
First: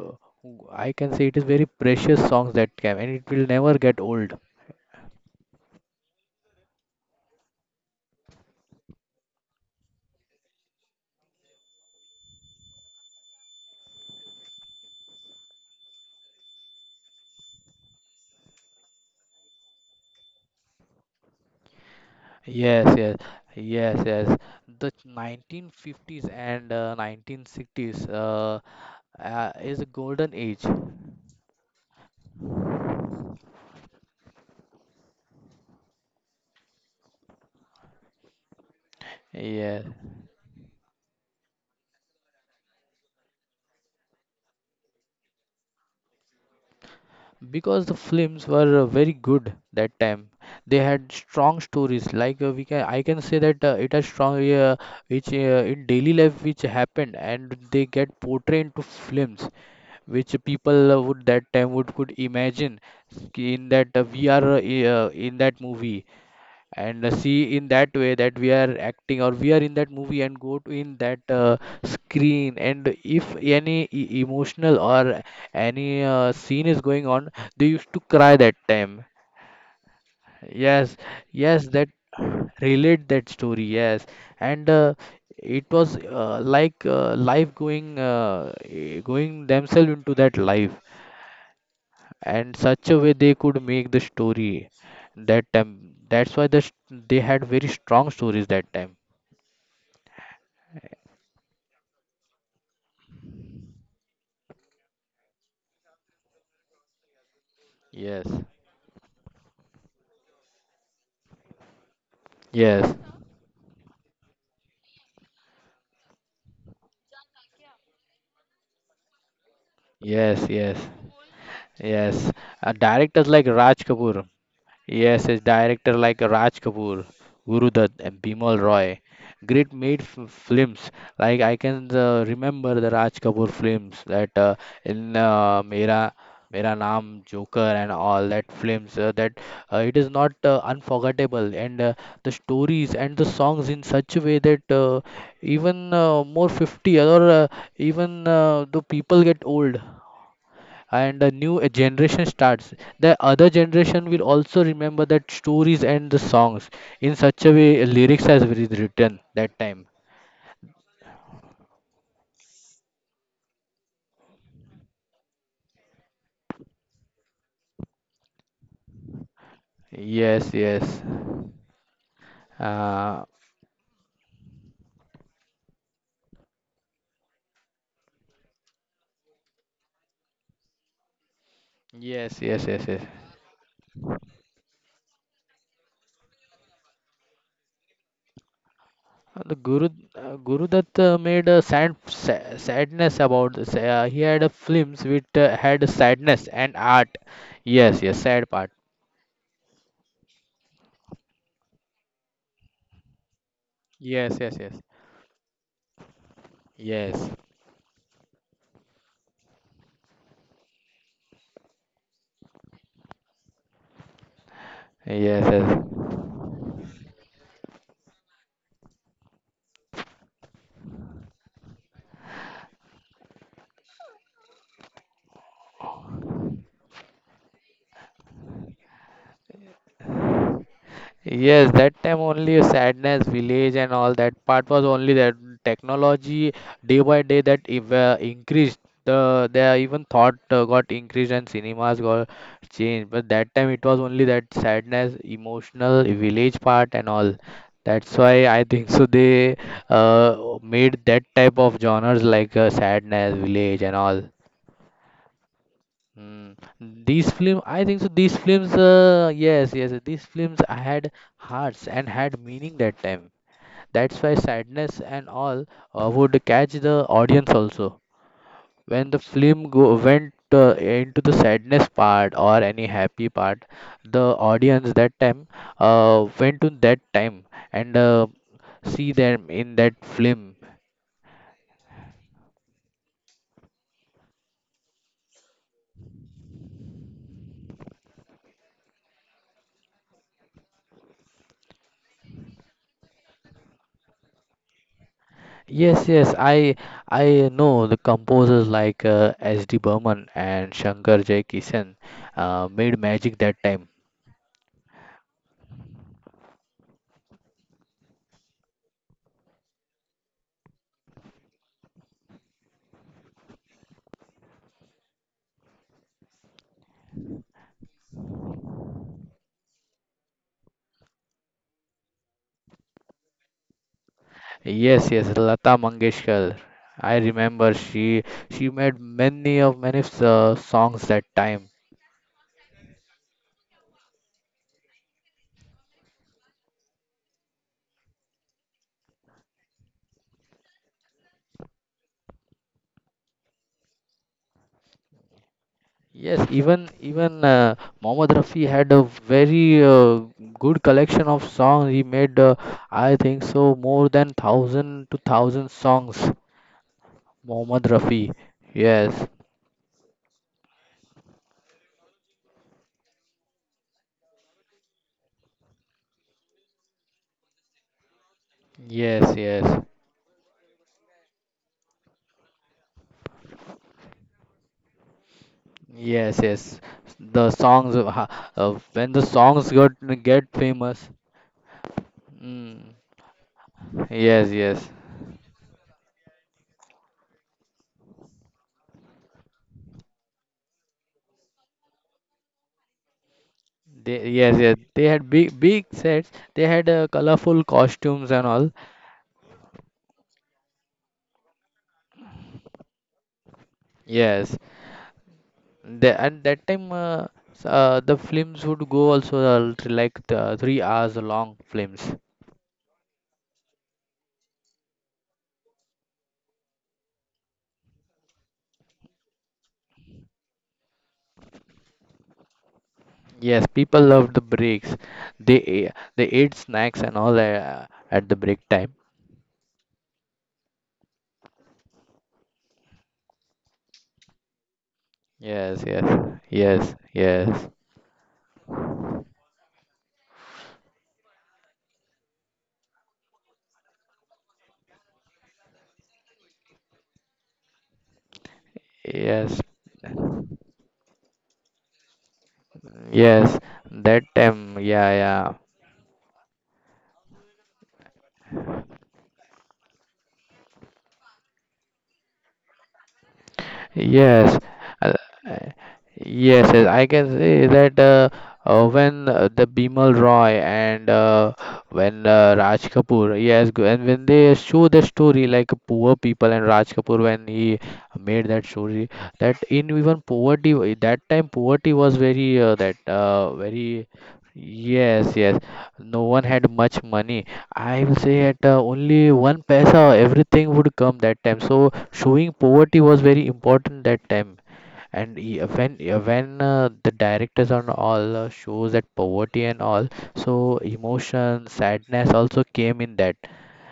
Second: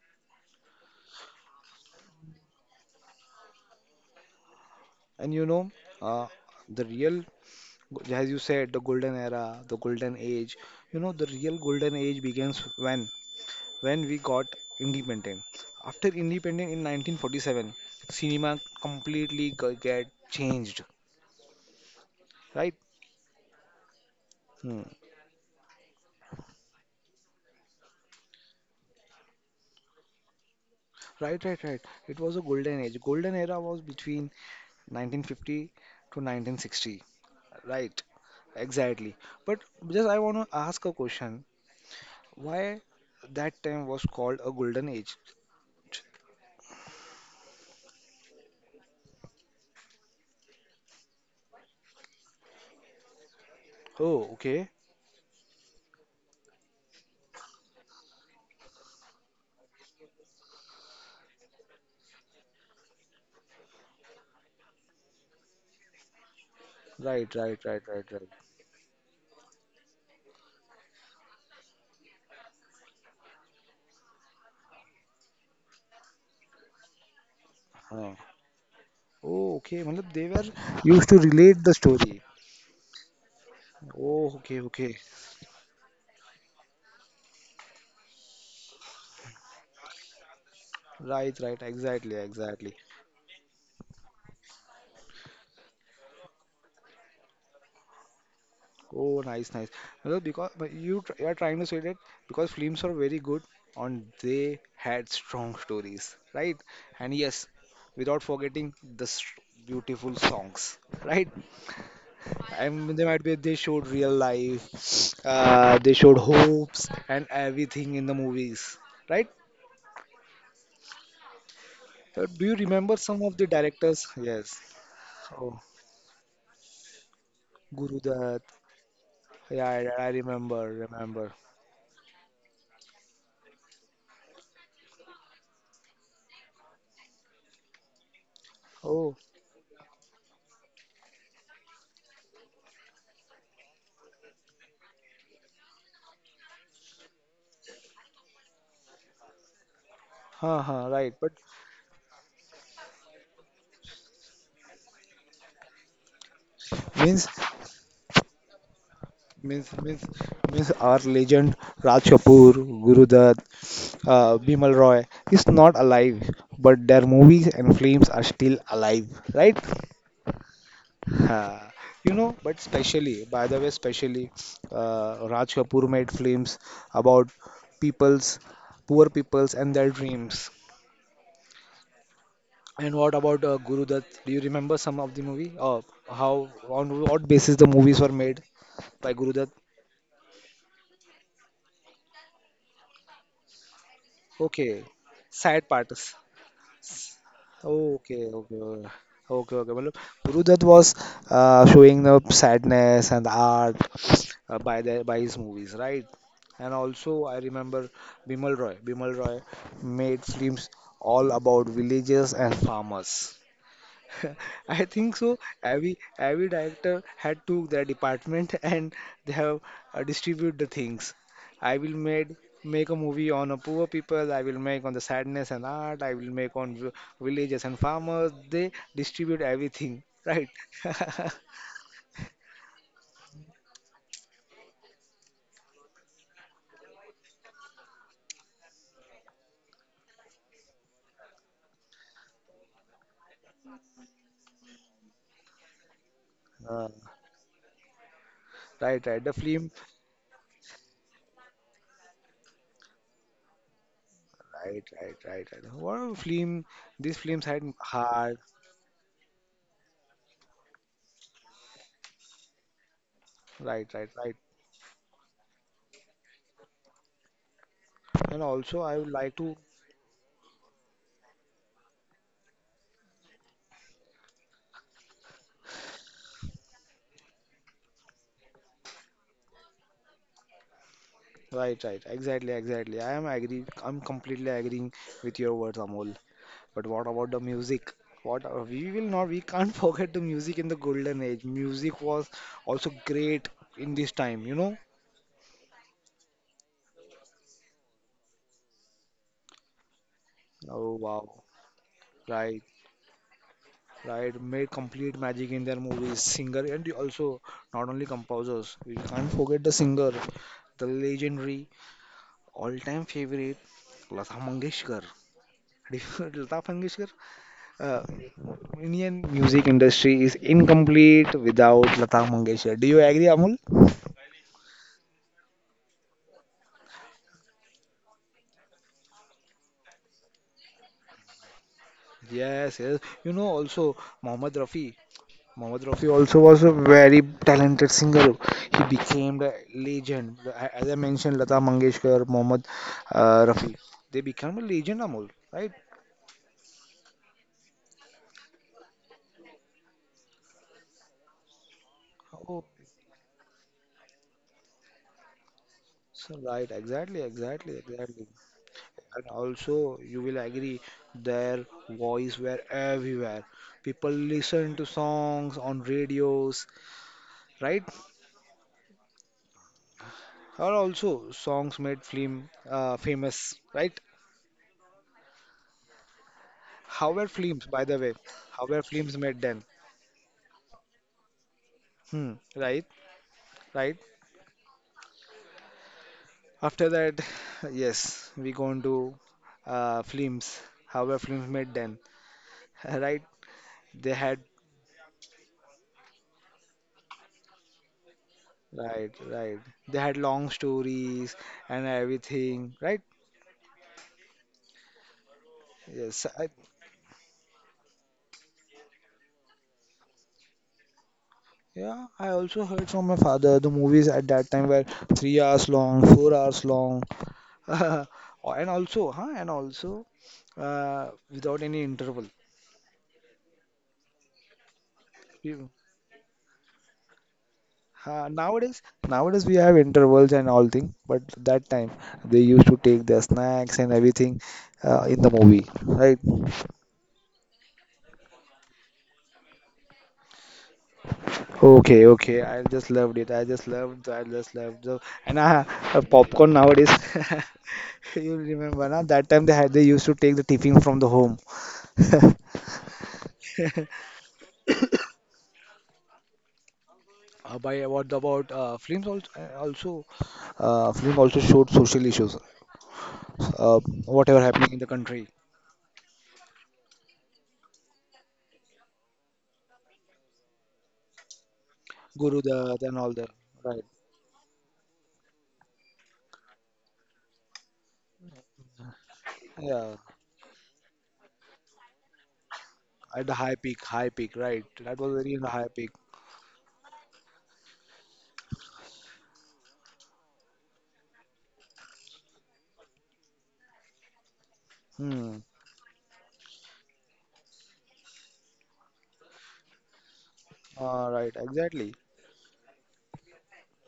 Speaker 2: I can say it is very precious songs that came and it will never get old.
Speaker 1: And uh, the real, as you said, the golden era, the golden age, the real golden age begins when we got independent. After independent in 1947, cinema completely get changed, right.
Speaker 2: Yes, yes, yes, yes. The
Speaker 1: Hmm.
Speaker 2: 1950s and 1960s is a golden age.
Speaker 1: Right, right, right. It was a golden age. Golden era was between 1950 to 1960. Right, exactly. But
Speaker 2: Yeah,
Speaker 1: just I want to ask a question. Why that time was called a golden age?
Speaker 2: because the films were very good that time. They had strong stories. I can say that it has
Speaker 1: Oh,
Speaker 2: strong,
Speaker 1: okay.
Speaker 2: which in daily life which happened, and they get portrayed into films, which people would that time would could imagine ki in that we are I- in that movie and
Speaker 1: Right,
Speaker 2: see
Speaker 1: right,
Speaker 2: in
Speaker 1: right,
Speaker 2: that
Speaker 1: right,
Speaker 2: way
Speaker 1: right.
Speaker 2: that we are acting or we are in that movie and go to in that screen. And if any emotional or any scene is going on, they used to
Speaker 1: Huh.
Speaker 2: cry that time.
Speaker 1: Oh, okay. मतलब they were
Speaker 2: Yes,
Speaker 1: used to
Speaker 2: yes,
Speaker 1: relate the
Speaker 2: that
Speaker 1: story.
Speaker 2: relate that story, yes.
Speaker 1: Oh, okay,
Speaker 2: And
Speaker 1: okay.
Speaker 2: it was like life going going themselves into that life
Speaker 1: Right, right, exactly,
Speaker 2: and
Speaker 1: exactly.
Speaker 2: such a way they could make the story that time. That's why they had very strong stories that time.
Speaker 1: Oh, nice, nice. Well, because but you are trying to say that because films are very good and they had strong stories, right? And yes, without
Speaker 2: Yes,
Speaker 1: forgetting the beautiful songs, right? I
Speaker 2: yes,
Speaker 1: They might be they showed real life, they showed hopes and everything in the movies, right?
Speaker 2: yes, yes, yes.
Speaker 1: Do you remember some of
Speaker 2: Directors
Speaker 1: the
Speaker 2: like Raj
Speaker 1: directors?
Speaker 2: Kapoor.
Speaker 1: Yes.
Speaker 2: Yes, his
Speaker 1: Oh,
Speaker 2: director like Raj Kapoor, Guru
Speaker 1: Guru
Speaker 2: Dutt, and
Speaker 1: Dutt.
Speaker 2: Bimal Roy.
Speaker 1: Yeah,
Speaker 2: Great
Speaker 1: I
Speaker 2: made f-
Speaker 1: remember,
Speaker 2: films.
Speaker 1: remember.
Speaker 2: Like I can remember the Raj Kapoor films that in Mera Mera Naam, Joker, and all that films.
Speaker 1: Oh,
Speaker 2: That It is not unforgettable, and the stories and the songs in such a way that even more 50 or even the people get old
Speaker 1: huh, huh, right.
Speaker 2: and a
Speaker 1: But
Speaker 2: new generation starts, the other generation will also remember that stories and the songs. In
Speaker 1: means
Speaker 2: such a way lyrics has been written that
Speaker 1: means
Speaker 2: time.
Speaker 1: means means our legend Raj Kapoor, Guru Dutt, Bimal Roy is not alive, but their movies and films are still alive, right?
Speaker 2: Yes, yes,
Speaker 1: Ha. But
Speaker 2: uh,
Speaker 1: specially, by the way, specially, Raj Kapoor made films about people's, poor people's and their dreams.
Speaker 2: yes, yes, yes,
Speaker 1: And
Speaker 2: yes.
Speaker 1: what about Guru Dutt? Do you remember some of the movie? Or how, on what basis the movies were made by Guru Dutt?
Speaker 2: The guru Gurudat made sa- sadness about this. He had a
Speaker 1: Okay,
Speaker 2: films which
Speaker 1: sad
Speaker 2: had
Speaker 1: parts.
Speaker 2: sadness and art. Yes, yes,
Speaker 1: Okay, okay,
Speaker 2: sad part.
Speaker 1: okay, okay, okay. Matlab, Guru Dutt was showing the sadness and the art
Speaker 2: Yes, yes, yes,
Speaker 1: by the by his movies, right? And also
Speaker 2: yes,
Speaker 1: I remember Bimal Roy. Bimal Roy made films all about villages and farmers. I think so.
Speaker 2: yes, yes.
Speaker 1: Every director had to their department and they have distribute the things. I will made make a movie on a poor people. I will make on the sadness and art. I will make on villages and farmers. They distribute everything, right?
Speaker 2: Yes, that time only a sadness, village, and all that part was only that technology day by day that if, increased. The their even thought got increased and cinemas got changed. But that time it was only that sadness, emotional village
Speaker 1: Uh,
Speaker 2: part and all. That's why I think so
Speaker 1: right, right. The
Speaker 2: they
Speaker 1: film.
Speaker 2: made that type of genres like sadness, village, and all.
Speaker 1: Right, right, right, right. What a
Speaker 2: Mm.
Speaker 1: film? These
Speaker 2: These
Speaker 1: films
Speaker 2: film,
Speaker 1: had
Speaker 2: I think so, these
Speaker 1: heart.
Speaker 2: films, yes, yes, these films had hearts and had meaning that time.
Speaker 1: Right, right,
Speaker 2: That's why
Speaker 1: right.
Speaker 2: sadness and all would catch the audience also.
Speaker 1: And also, I
Speaker 2: When
Speaker 1: would
Speaker 2: the
Speaker 1: like to.
Speaker 2: film go went into the sadness part or any happy part, the audience that time went to that time and see them in that film.
Speaker 1: Right, right. Exactly, exactly. I am agree. I'm completely agreeing with your words, Amol. But what about the music? We will not, we can't forget the music in the golden age. Music was also great in this time, you know?
Speaker 2: Yes, yes, I know the composers like S.D. Burman and
Speaker 1: Oh
Speaker 2: Shankar Jai
Speaker 1: wow.
Speaker 2: Kishan
Speaker 1: Right,
Speaker 2: made magic that time.
Speaker 1: right. Made complete magic in their movies. Singer and also not only composers. We can't forget the singer, the legendary. All-time favorite Lata Mangeshkar. Lata Mangeshkar, uh, Indian music industry is incomplete without Lata Mangeshkar. Do you agree, Amul?
Speaker 2: Yes, yes, Lata Mangeshkar. I remember she made many songs that time.
Speaker 1: Yes, yes. Also, Mohammed Rafi. Mohammed Rafi also was a very talented singer. He became the legend. As I mentioned, Lata Mangeshkar, Mohammed Rafi, they became a legend, Amul, right?
Speaker 2: Yes, even Mohammad Rafi had a very good collection of songs. He made
Speaker 1: Oh,
Speaker 2: I think so more than thousand to thousand songs.
Speaker 1: so right, exactly, exactly,
Speaker 2: Mohammad Rafi.
Speaker 1: exactly. And
Speaker 2: Yes,
Speaker 1: also, you will agree, their voice were everywhere. People listened to songs on radios, right?
Speaker 2: yes, yes.
Speaker 1: Or also, songs made film famous, right?
Speaker 2: Yes, yes.
Speaker 1: How were films,
Speaker 2: The
Speaker 1: by the way?
Speaker 2: songs,
Speaker 1: How were films
Speaker 2: when
Speaker 1: made
Speaker 2: the
Speaker 1: then?
Speaker 2: songs got get famous.
Speaker 1: Hmm, right,
Speaker 2: Mm.
Speaker 1: right.
Speaker 2: Yes, yes.
Speaker 1: After that, yes, we go into films. How were films made then? Right? They
Speaker 2: They,
Speaker 1: had,
Speaker 2: yes, yes, they had big, big sets. They had colorful costumes and all.
Speaker 1: right, right. They had long stories and everything, right?
Speaker 2: Yes. They,
Speaker 1: Yes,
Speaker 2: and
Speaker 1: I,
Speaker 2: that time, the films would go also like the 3 hours long
Speaker 1: yeah,
Speaker 2: films.
Speaker 1: I also heard from my father the movies at that time were 3 hours long, 4 hours long, and also, huh, and also without any interval.
Speaker 2: Yes, people loved the breaks.
Speaker 1: You-
Speaker 2: They ate snacks and all at
Speaker 1: huh,
Speaker 2: the break time.
Speaker 1: nowadays we have intervals and all thing, but that time they used to take their snacks and everything in the movie,
Speaker 2: Yes,
Speaker 1: right?
Speaker 2: yes, yes, yes.
Speaker 1: Okay, okay. I just loved it. I just loved. I just loved. And popcorn nowadays. You remember na? That time
Speaker 2: Yes,
Speaker 1: they used to take the tiffin from the home.
Speaker 2: yes, that time, yeah,
Speaker 1: By what about films also, film also showed social issues. Uh,
Speaker 2: yeah.
Speaker 1: Whatever
Speaker 2: Yes,
Speaker 1: happening in the
Speaker 2: uh,
Speaker 1: country.
Speaker 2: yes, yes, I can say that when the Bimal Roy and when
Speaker 1: Guru
Speaker 2: Raj
Speaker 1: Dutt and all the,
Speaker 2: Kapoor, yes,
Speaker 1: right.
Speaker 2: and when they show the story like poor people, and Raj Kapoor when he made that story, that in
Speaker 1: Yeah,
Speaker 2: even poverty that time poverty was very that
Speaker 1: at the high peak, high
Speaker 2: very
Speaker 1: peak. Right, that was very
Speaker 2: yes,
Speaker 1: in the
Speaker 2: yes,
Speaker 1: high peak.
Speaker 2: no one had much money. I will say at only one paisa everything would come that time. So showing poverty was very important that time.
Speaker 1: Hmm.
Speaker 2: And when yeah, when the directors on all shows that poverty and all, so
Speaker 1: Right,
Speaker 2: emotion,
Speaker 1: exactly.
Speaker 2: sadness also came in that.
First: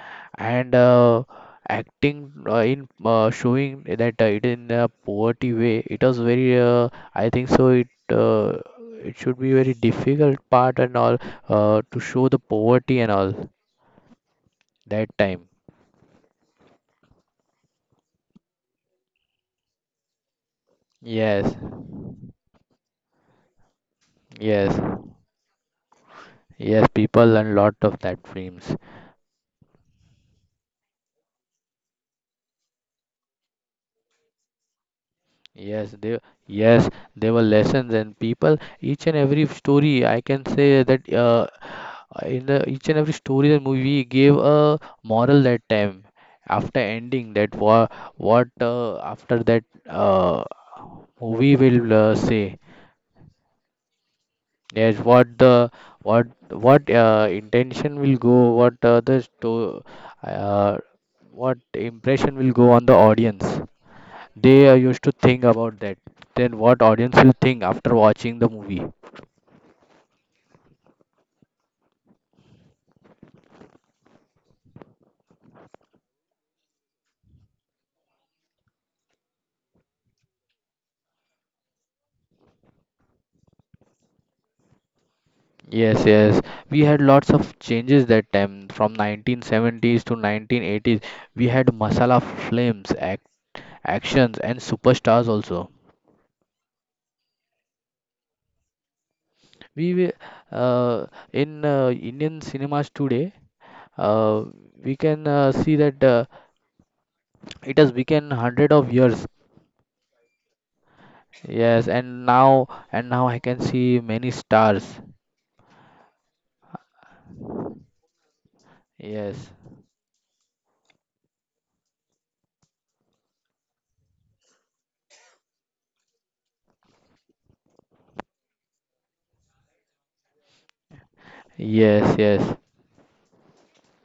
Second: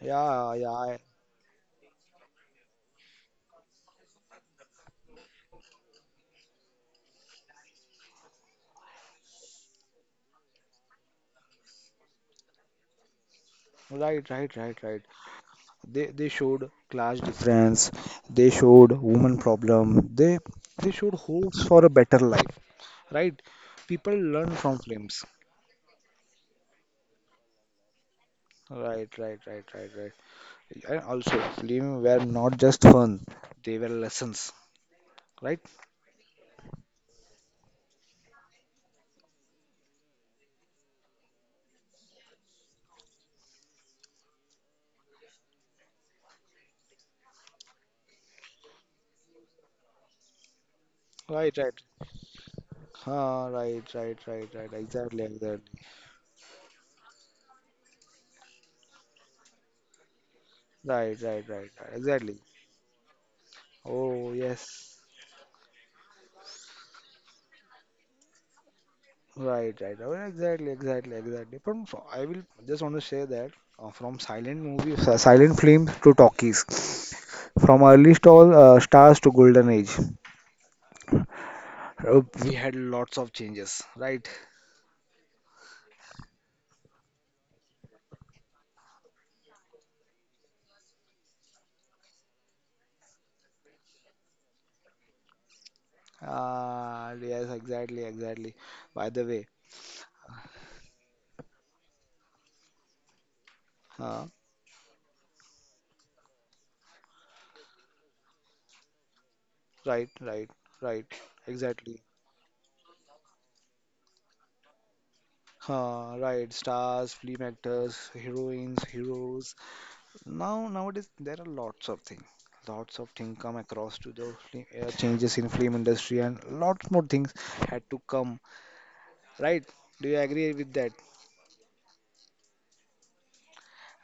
Speaker 1: Yeah, yeah.
Speaker 2: And acting in showing that it in a poverty way, it was very I think so it it should be very difficult part and all to show the poverty and all
Speaker 1: Right, right, right, right.
Speaker 2: that time.
Speaker 1: They showed class difference. They showed woman problem. They showed
Speaker 2: Yes,
Speaker 1: hopes for a better life, right? People learn
Speaker 2: yes,
Speaker 1: from films,
Speaker 2: yes. People learn lot of that films.
Speaker 1: right, right, right, right, right. And also films were not just fun, they were lessons, right,
Speaker 2: Yes, they, yes, there were lessons and people. Each and every story, I can say that in the each and every story the movie gave a moral that time. After ending that, what after that uh, movie
Speaker 1: right, right.
Speaker 2: will say?
Speaker 1: Ah, right, right, right, right,
Speaker 2: Yes,
Speaker 1: exactly,
Speaker 2: what
Speaker 1: exactly,
Speaker 2: the what intention will go? What the sto uh,
Speaker 1: right, right,
Speaker 2: what
Speaker 1: right, right,
Speaker 2: impression
Speaker 1: exactly.
Speaker 2: will go on the audience?
Speaker 1: Oh, yes.
Speaker 2: They used to think about that. Then what audience will think after watching the movie.
Speaker 1: Right, right. Oh, exactly, exactly, exactly. I will just want to say that from silent movies, silent films to talkies, from early stall stars to golden age, we had lots of changes. Right.
Speaker 2: Yes, yes. We had lots of changes that time from 1970s to 1980s. We had masala films, actions and superstars also.
Speaker 1: Yes, exactly, exactly. By the way,
Speaker 2: We wi- uh, in Indian cinemas today,
Speaker 1: uh,
Speaker 2: uh, we can see that it has become hundred of years.
Speaker 1: right, right, right,
Speaker 2: Yes,
Speaker 1: exactly.
Speaker 2: and now I can see many stars.
Speaker 1: Right. Stars, film actors, heroines,
Speaker 2: Yes.
Speaker 1: heroes. Now, nowadays, there are lots of things come across to the changes in film industry, and lots more things had to come, right? Do you agree with that?
Speaker 2: Yes, yes.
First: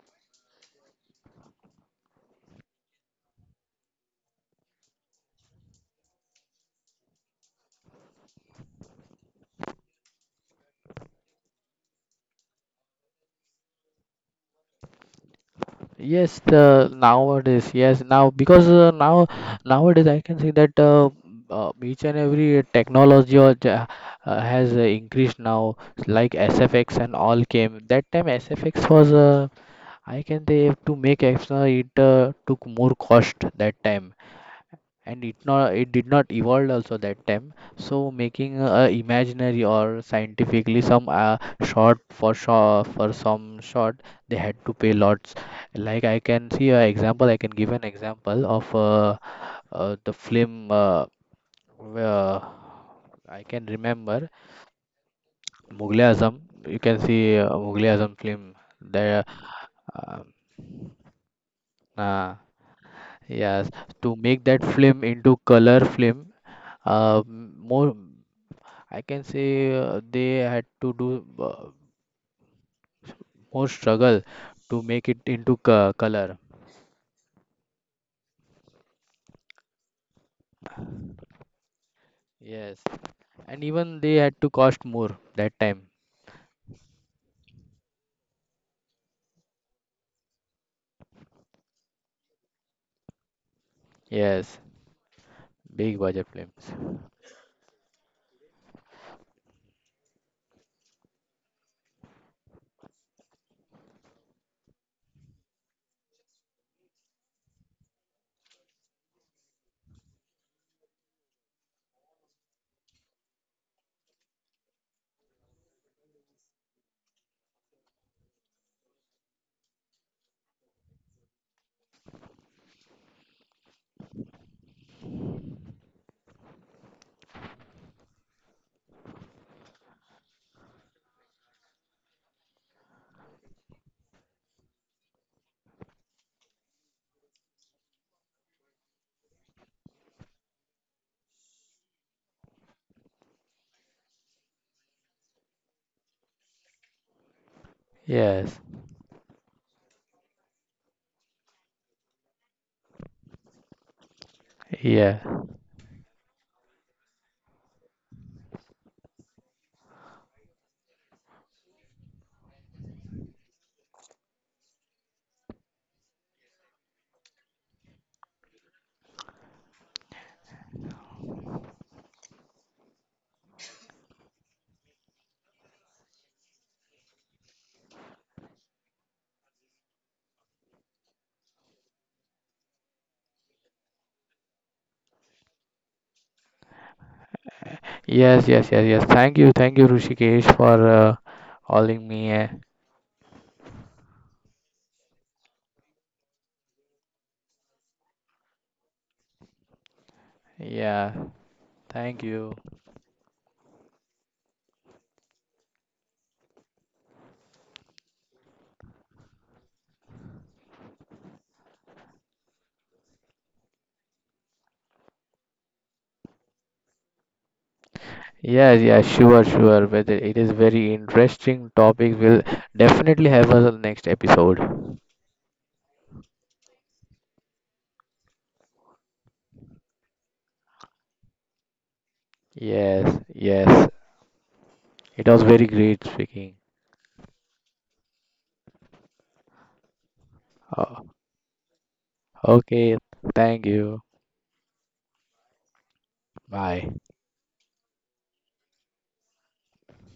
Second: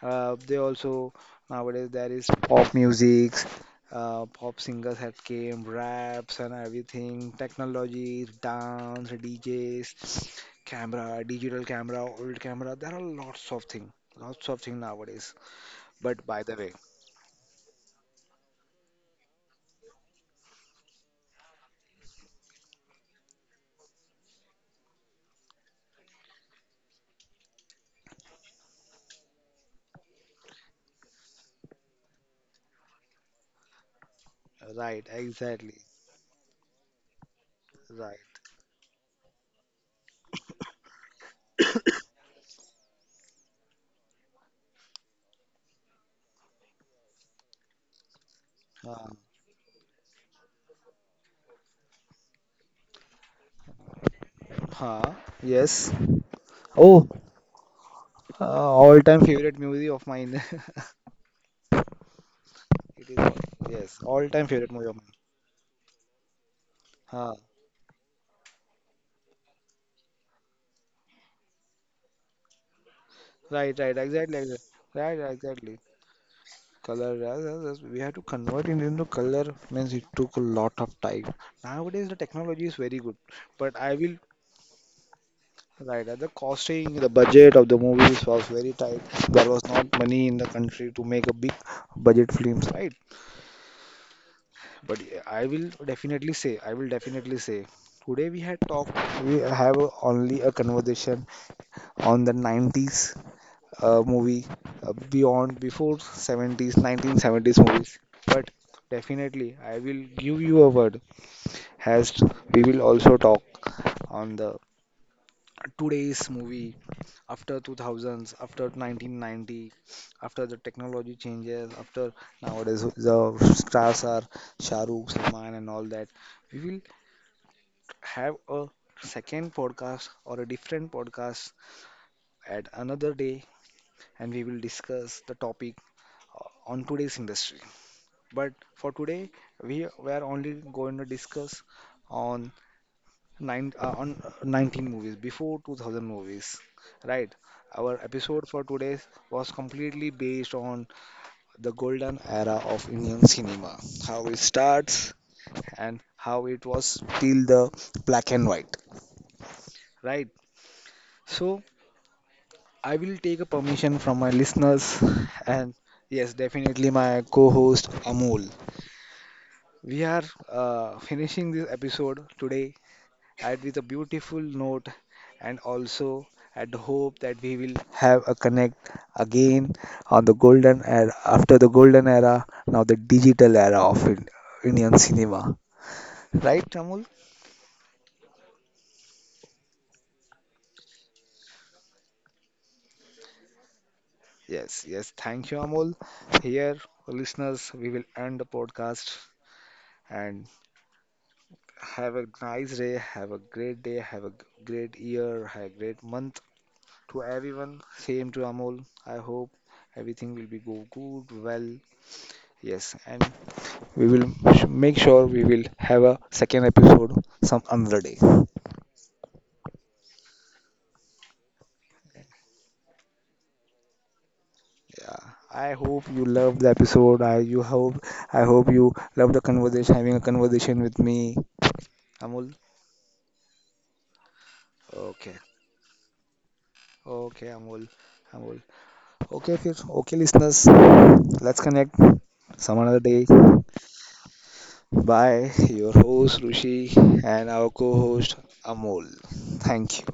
Speaker 1: They also, nowadays there is pop musics, pop singers had came, raps and everything, technologies, dance, DJs, camera, digital camera, old camera. There are lots of things nowadays. But by
Speaker 2: Yes,
Speaker 1: the way,
Speaker 2: the nowadays, yes, now because nowadays I can see that each and every technology or has increased now, like SFX and all came. That time SFX was, I can say, to make extra it took more cost that time
Speaker 1: right?
Speaker 2: and it not
Speaker 1: Exactly,
Speaker 2: it did not evolve also that time. So
Speaker 1: right.
Speaker 2: making imaginary or scientifically some short for sure for some short they had to pay lots. Like I can see a example of
Speaker 1: Uh,
Speaker 2: the film where I can remember
Speaker 1: Huh? Yes.
Speaker 2: Mughal Azam. You can
Speaker 1: Oh,
Speaker 2: see Mughal Azam film there.
Speaker 1: All-time favorite movie of
Speaker 2: uh,
Speaker 1: mine.
Speaker 2: uh,
Speaker 1: It is.
Speaker 2: yes,
Speaker 1: Yes.
Speaker 2: to make
Speaker 1: All-time
Speaker 2: that
Speaker 1: favorite movie of
Speaker 2: film
Speaker 1: mine.
Speaker 2: into color film,
Speaker 1: Huh.
Speaker 2: m- more I can say they had to do more
Speaker 1: Right. Right.
Speaker 2: struggle
Speaker 1: Exactly, exactly.
Speaker 2: to make
Speaker 1: Right,
Speaker 2: it
Speaker 1: right,
Speaker 2: into
Speaker 1: exactly.
Speaker 2: co color.
Speaker 1: Color. Yes, yes, yes, we have to convert it into color. Means it took a lot of time. Nowadays the technology is
Speaker 2: Yes,
Speaker 1: very good,
Speaker 2: and
Speaker 1: but I
Speaker 2: even
Speaker 1: will.
Speaker 2: they had to cost more that time.
Speaker 1: Right, at the costing, the budget of the movies was very tight. There was not money in the country to make a big budget films, right?
Speaker 2: Yes,
Speaker 1: But
Speaker 2: big budget
Speaker 1: I will
Speaker 2: films.
Speaker 1: definitely say, today we had talked, we have only a conversation on the 90s movie, beyond, before 70s, 1970s movies. But definitely, I will give you a word, as we will also talk on the today's movie after 2000s, after 1990, after the technology changes, after nowadays the stars are Shahrukh, Salman, and all that. We will have a second podcast or a different podcast at another day and we will discuss the topic on today's industry. But for today, we were only going to discuss on nine on 19 movies before 2000 movies, right? Our episode for
Speaker 2: Yes,
Speaker 1: today was completely based on the golden era of Indian cinema, how it starts
Speaker 2: yeah,
Speaker 1: and how it was till the black and white, right? So I will take a permission from my listeners and yes, definitely my co-host Amol. We are finishing this episode today at with a beautiful note and also at the hope that we will have a connect again on the golden era after the golden era, now the digital era of Indian cinema. Right, Amol?
Speaker 2: yes, yes, yes, yes. Thank you, Rushikesh, for calling me. Eh.
Speaker 1: Yes, yes. Thank you, Amol. Here, listeners, we will end the podcast and
Speaker 2: Yeah,
Speaker 1: have
Speaker 2: thank
Speaker 1: a
Speaker 2: you.
Speaker 1: nice day, have a great day, have a great year, have a great month to everyone. Same to Amol. I hope everything will be go good, well. Yes, and we will make sure we will have a second episode some another day.
Speaker 2: Yes, yeah, sure, sure. But it is very interesting topic. We'll definitely have us on next episode.
Speaker 1: Yeah. I hope you love the episode. I hope you love the conversation having a conversation with me. Amol.
Speaker 2: Yes, yes. It
Speaker 1: Okay.
Speaker 2: was very great speaking.
Speaker 1: Okay, Amol. Amol. Okay, okay listeners.
Speaker 2: Oh,
Speaker 1: Let's connect some
Speaker 2: okay.
Speaker 1: another day.
Speaker 2: Thank you.
Speaker 1: By your host
Speaker 2: Bye.
Speaker 1: Rishi and our co host Amol. Thank you.